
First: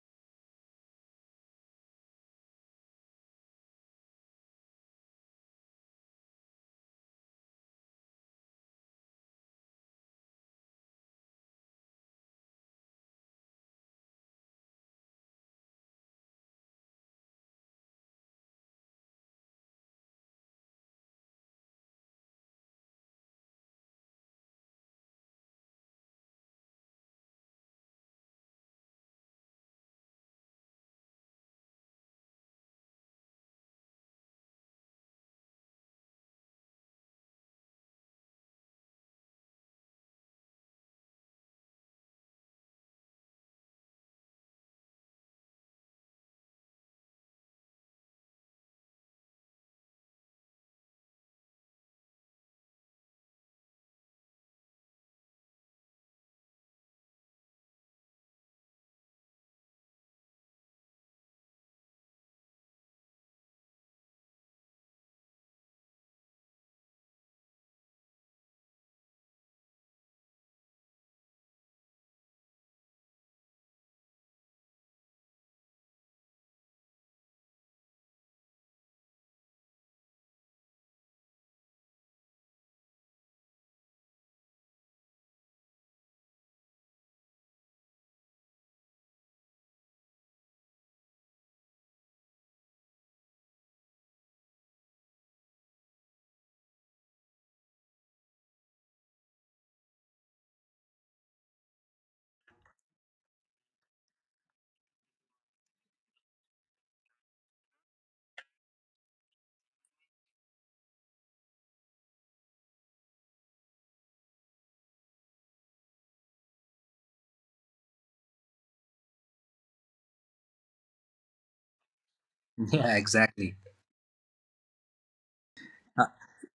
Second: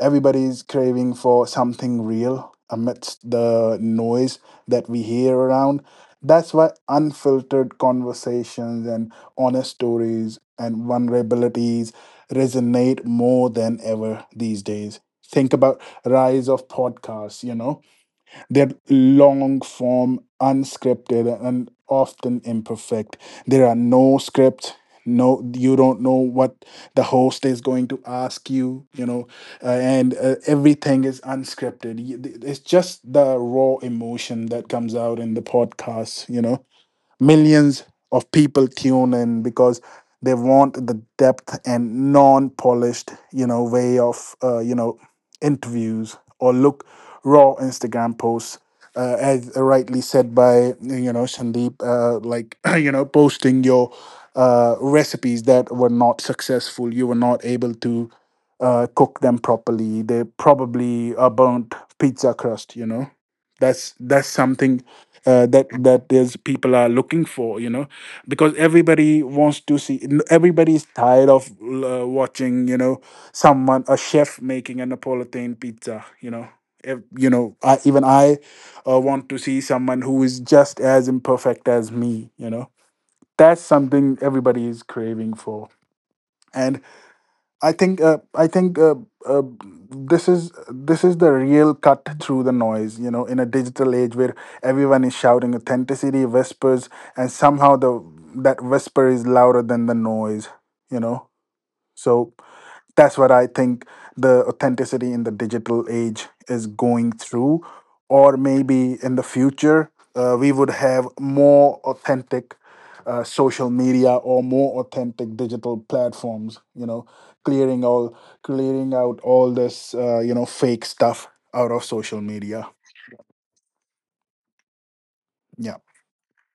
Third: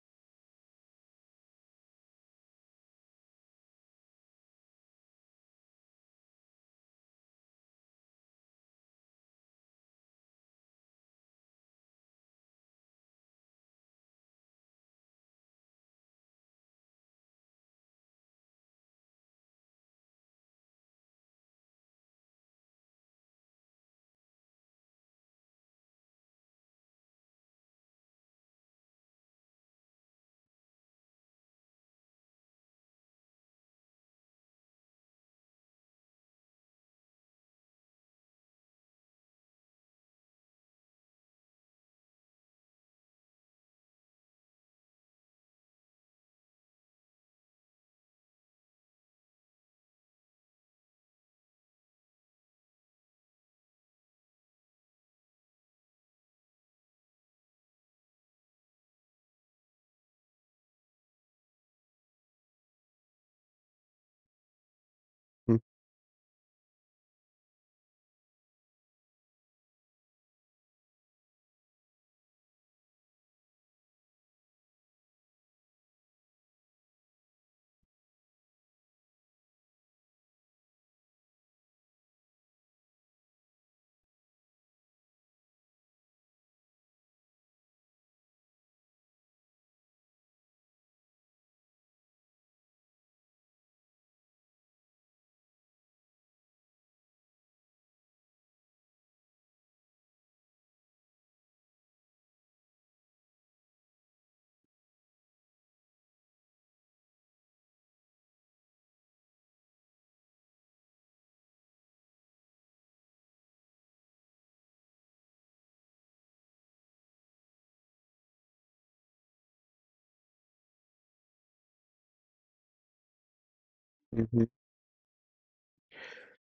S2: Everybody's craving for something real amidst the noise that we hear around. That's why unfiltered conversations and honest stories and vulnerabilities resonate more than ever these days. Think about rise of podcasts, you know, they're long form, unscripted, and often imperfect. There are no script. No, you don't know what the host is going to ask you, you know, and everything is unscripted. It's just the raw emotion that comes out in the podcast, you know, millions of people tune in because they want the depth and non-polished, you know, way of, interviews, or look, raw Instagram posts, as rightly said by, you know, Sandeep, like, you know, posting your, recipes that were not successful, you were not able to cook them properly, they probably a burnt pizza crust, you know. That's something
S1: Mhm.
S2: that that is, people are looking for, you know, because everybody wants to see, everybody is tired of watching, you know, someone, a chef making a Napolitan pizza, you know. You know, even I want to see someone who is just as imperfect as me, you know. That's something everybody is craving for. And. I think, uh, this is, the real cut through the noise. You know, in a digital age where everyone is shouting, authenticity whispers, and somehow the, that whisper is louder than the noise. You know, so that's what I think the authenticity in the digital age is going through. Or maybe in the future, we would have more authentic social media, or more authentic digital platforms. You know, clearing all, clearing out all this, you know, fake stuff out of social media.
S3: Yeah, exactly.
S1: Mhm.
S2: Yeah.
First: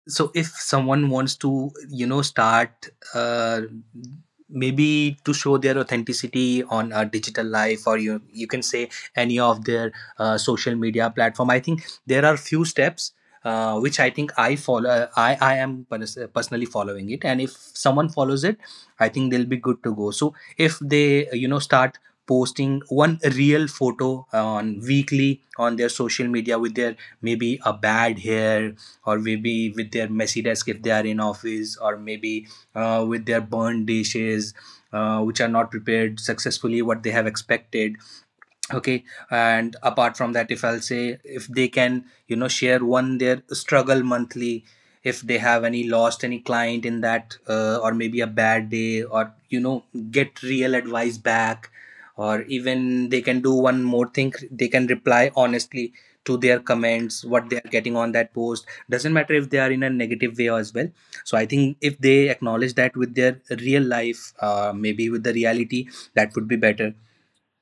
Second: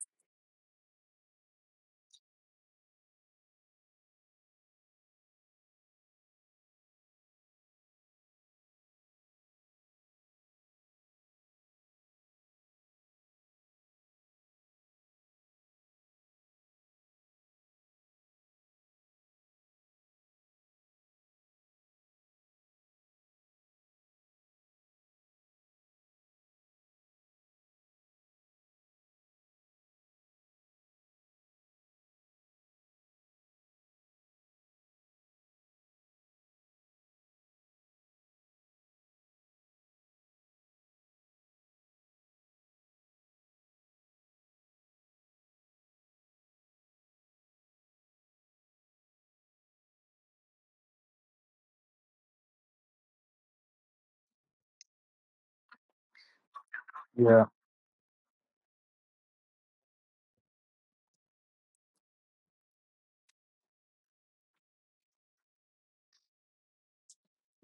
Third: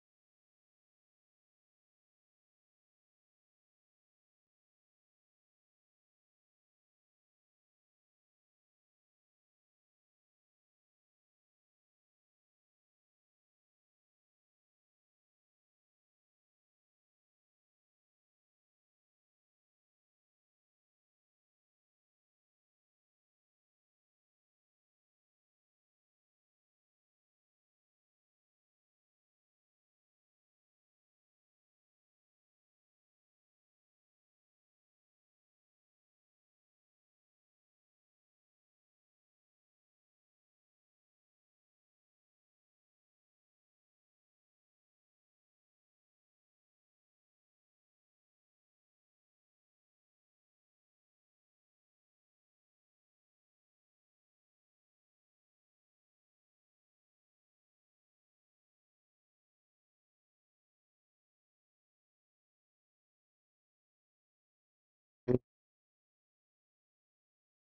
S3: So if someone wants to, you know, start maybe to show their authenticity on a digital life, or you can say any of their social media platform, I think there are few steps which I think I follow. I am personally following it. And if someone follows it, I think they'll be good to go. So if they, you know, start posting one real photo on weekly on their social media with their maybe a bad hair, or maybe with their messy desk if they are in office, or maybe with their burned dishes, which are not prepared successfully what they have expected, okay. And apart from that, if I'll say, if they can, you know, share one their struggle monthly, if they have any lost any client in that, or maybe a bad day, or you know, get real advice back. Or even they can do one more thing, they can reply honestly to their comments what they are getting on that post, doesn't matter if they are in a negative way as well. So I think if they acknowledge that with their real life, maybe with the
S1: Mhm.
S3: reality, that would be better.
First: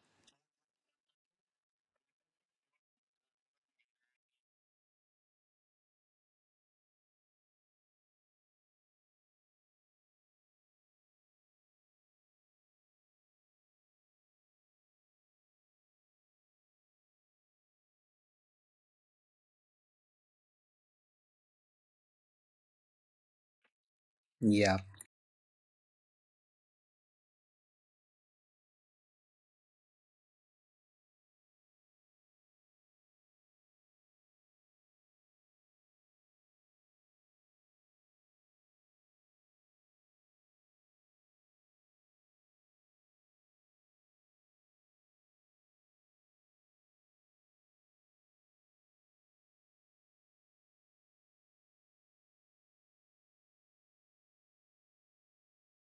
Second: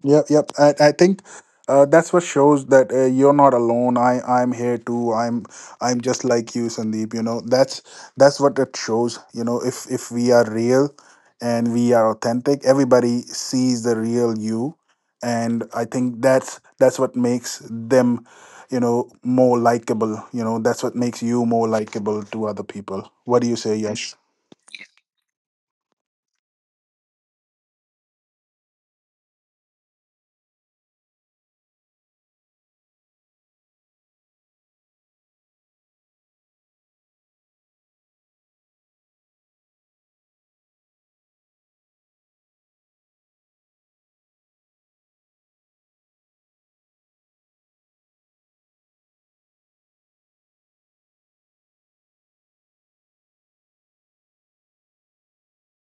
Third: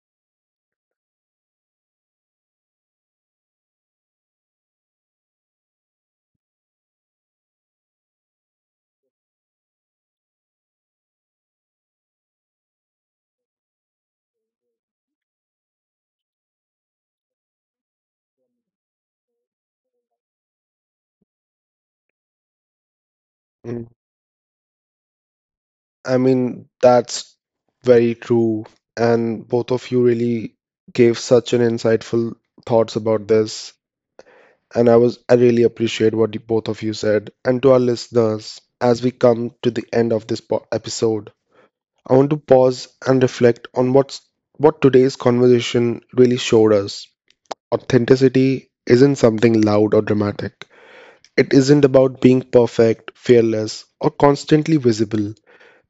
S2: Yep, yep. I think that's what shows that you're not alone. I I'm here too. I'm just like you, Sandeep. You know, that's what it shows. You know, if we are real and we are authentic, everybody sees the real you, and I think that's what makes them, you know, more likable. You know, that's what makes you more likable to other people. What do you say,
S1: Mm,
S2: Yash?
S3: Yeah.
S1: I mean, that's very true. And both of you really gave such an insightful thoughts about this. And I really appreciate what both of you said. And to our listeners, as we come to the end of this po episode, I want to pause and reflect on what today's conversation really showed us. Authenticity isn't something loud or dramatic. It isn't about being perfect, fearless, or constantly visible.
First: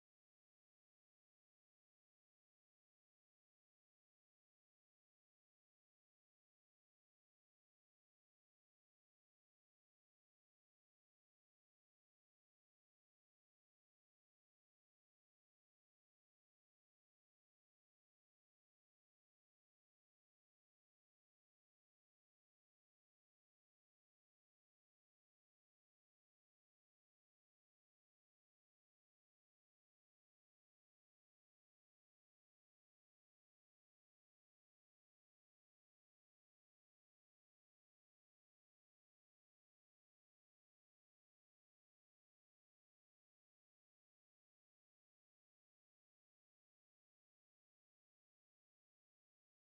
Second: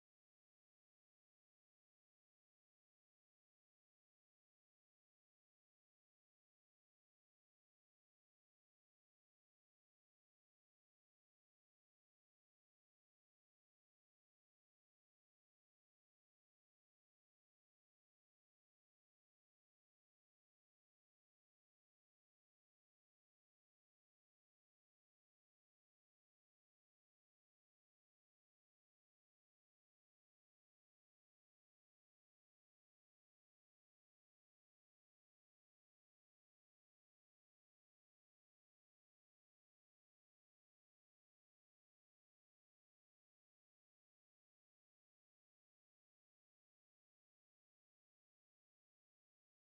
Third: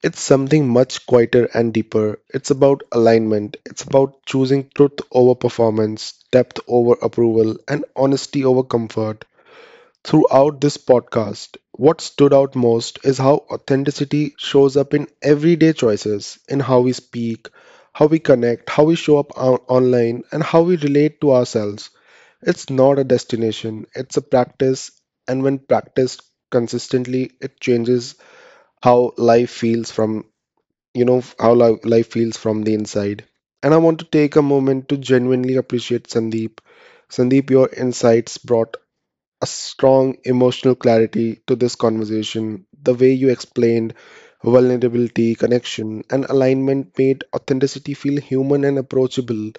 S1: It's something much quieter and deeper. It's about alignment. It's about choosing truth over performance, depth over approval, and honesty over comfort. Throughout this podcast, what stood out most is how authenticity shows up in everyday choices, in how we speak, how we connect, how we show up online, and how we relate to ourselves. It's not a destination, it's a practice, and when practiced consistently, it changes how life feels from you know f- how li- life feels from the inside. And I want to take a moment to genuinely appreciate Sandeep. Sandeep, your insights brought a strong emotional clarity to this conversation. The way you explained vulnerability, connection, and alignment made authenticity feel human and approachable.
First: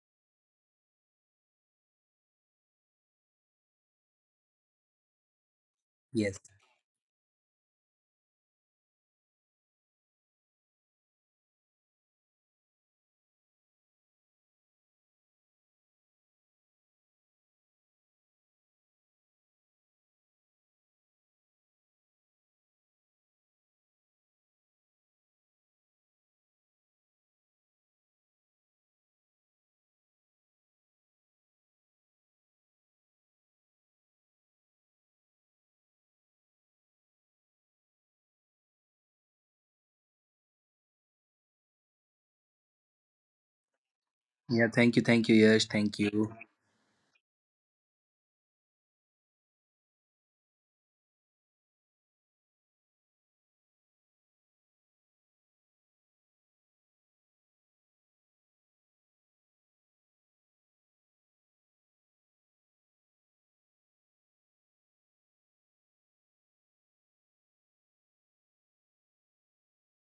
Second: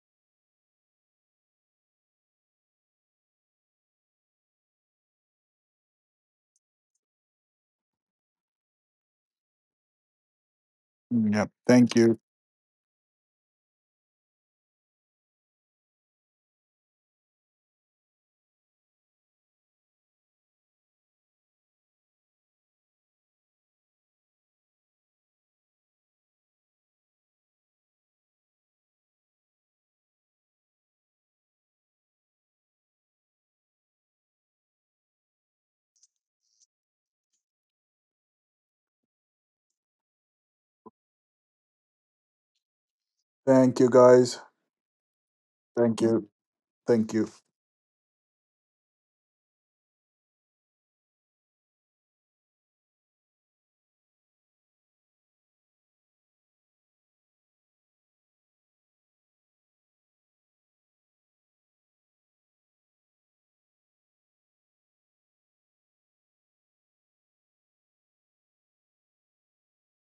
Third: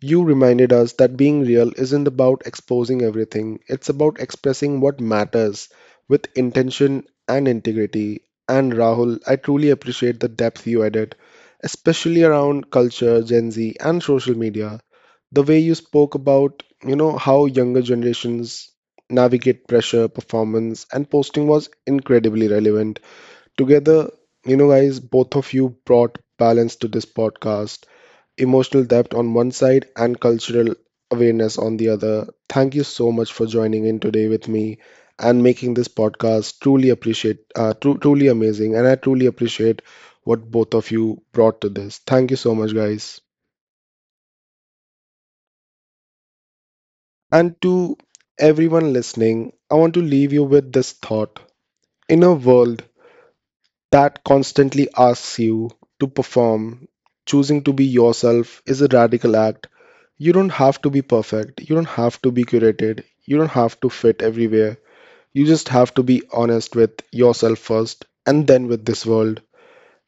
S1: You reminded us that being real isn't about exposing everything, it's about expressing what matters with
S3: Yes.
S1: intention and integrity. And Rahul, I truly appreciate the depth you added,
S2: Yep. Thank you.
S1: especially around culture, Gen Z, and social media. The way you spoke about, you know, how younger generations navigate pressure, performance, and posting was incredibly relevant. Together, you know, guys, both of you brought balance to this podcast: emotional depth on one side and cultural awareness on the other. Thank you so much for joining in today with me and making this podcast truly appreciate truly amazing, and I truly appreciate what both of you brought to this. Thank you so much, guys.
S2: Thank you, guys.
S3: Yeah, thank you, Yash, thank
S2: Thank you.
S3: you.
S2: Thank you.
S1: And to everyone listening, I want to leave you with this thought. In a world that constantly asks you to perform, choosing to be yourself is a radical act. You don't have to be perfect, you don't have to be curated, you don't have to fit everywhere. You just have to be honest with yourself first and then with this world.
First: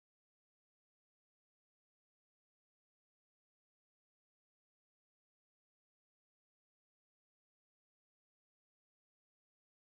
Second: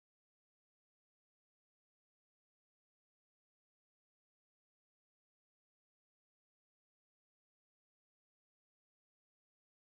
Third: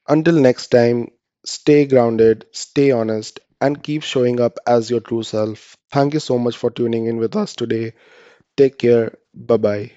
S1: Until next time, stay grounded, stay honest, and keep showing up as your true self. Thank you so much for tuning in with us today. Take care. Bye bye.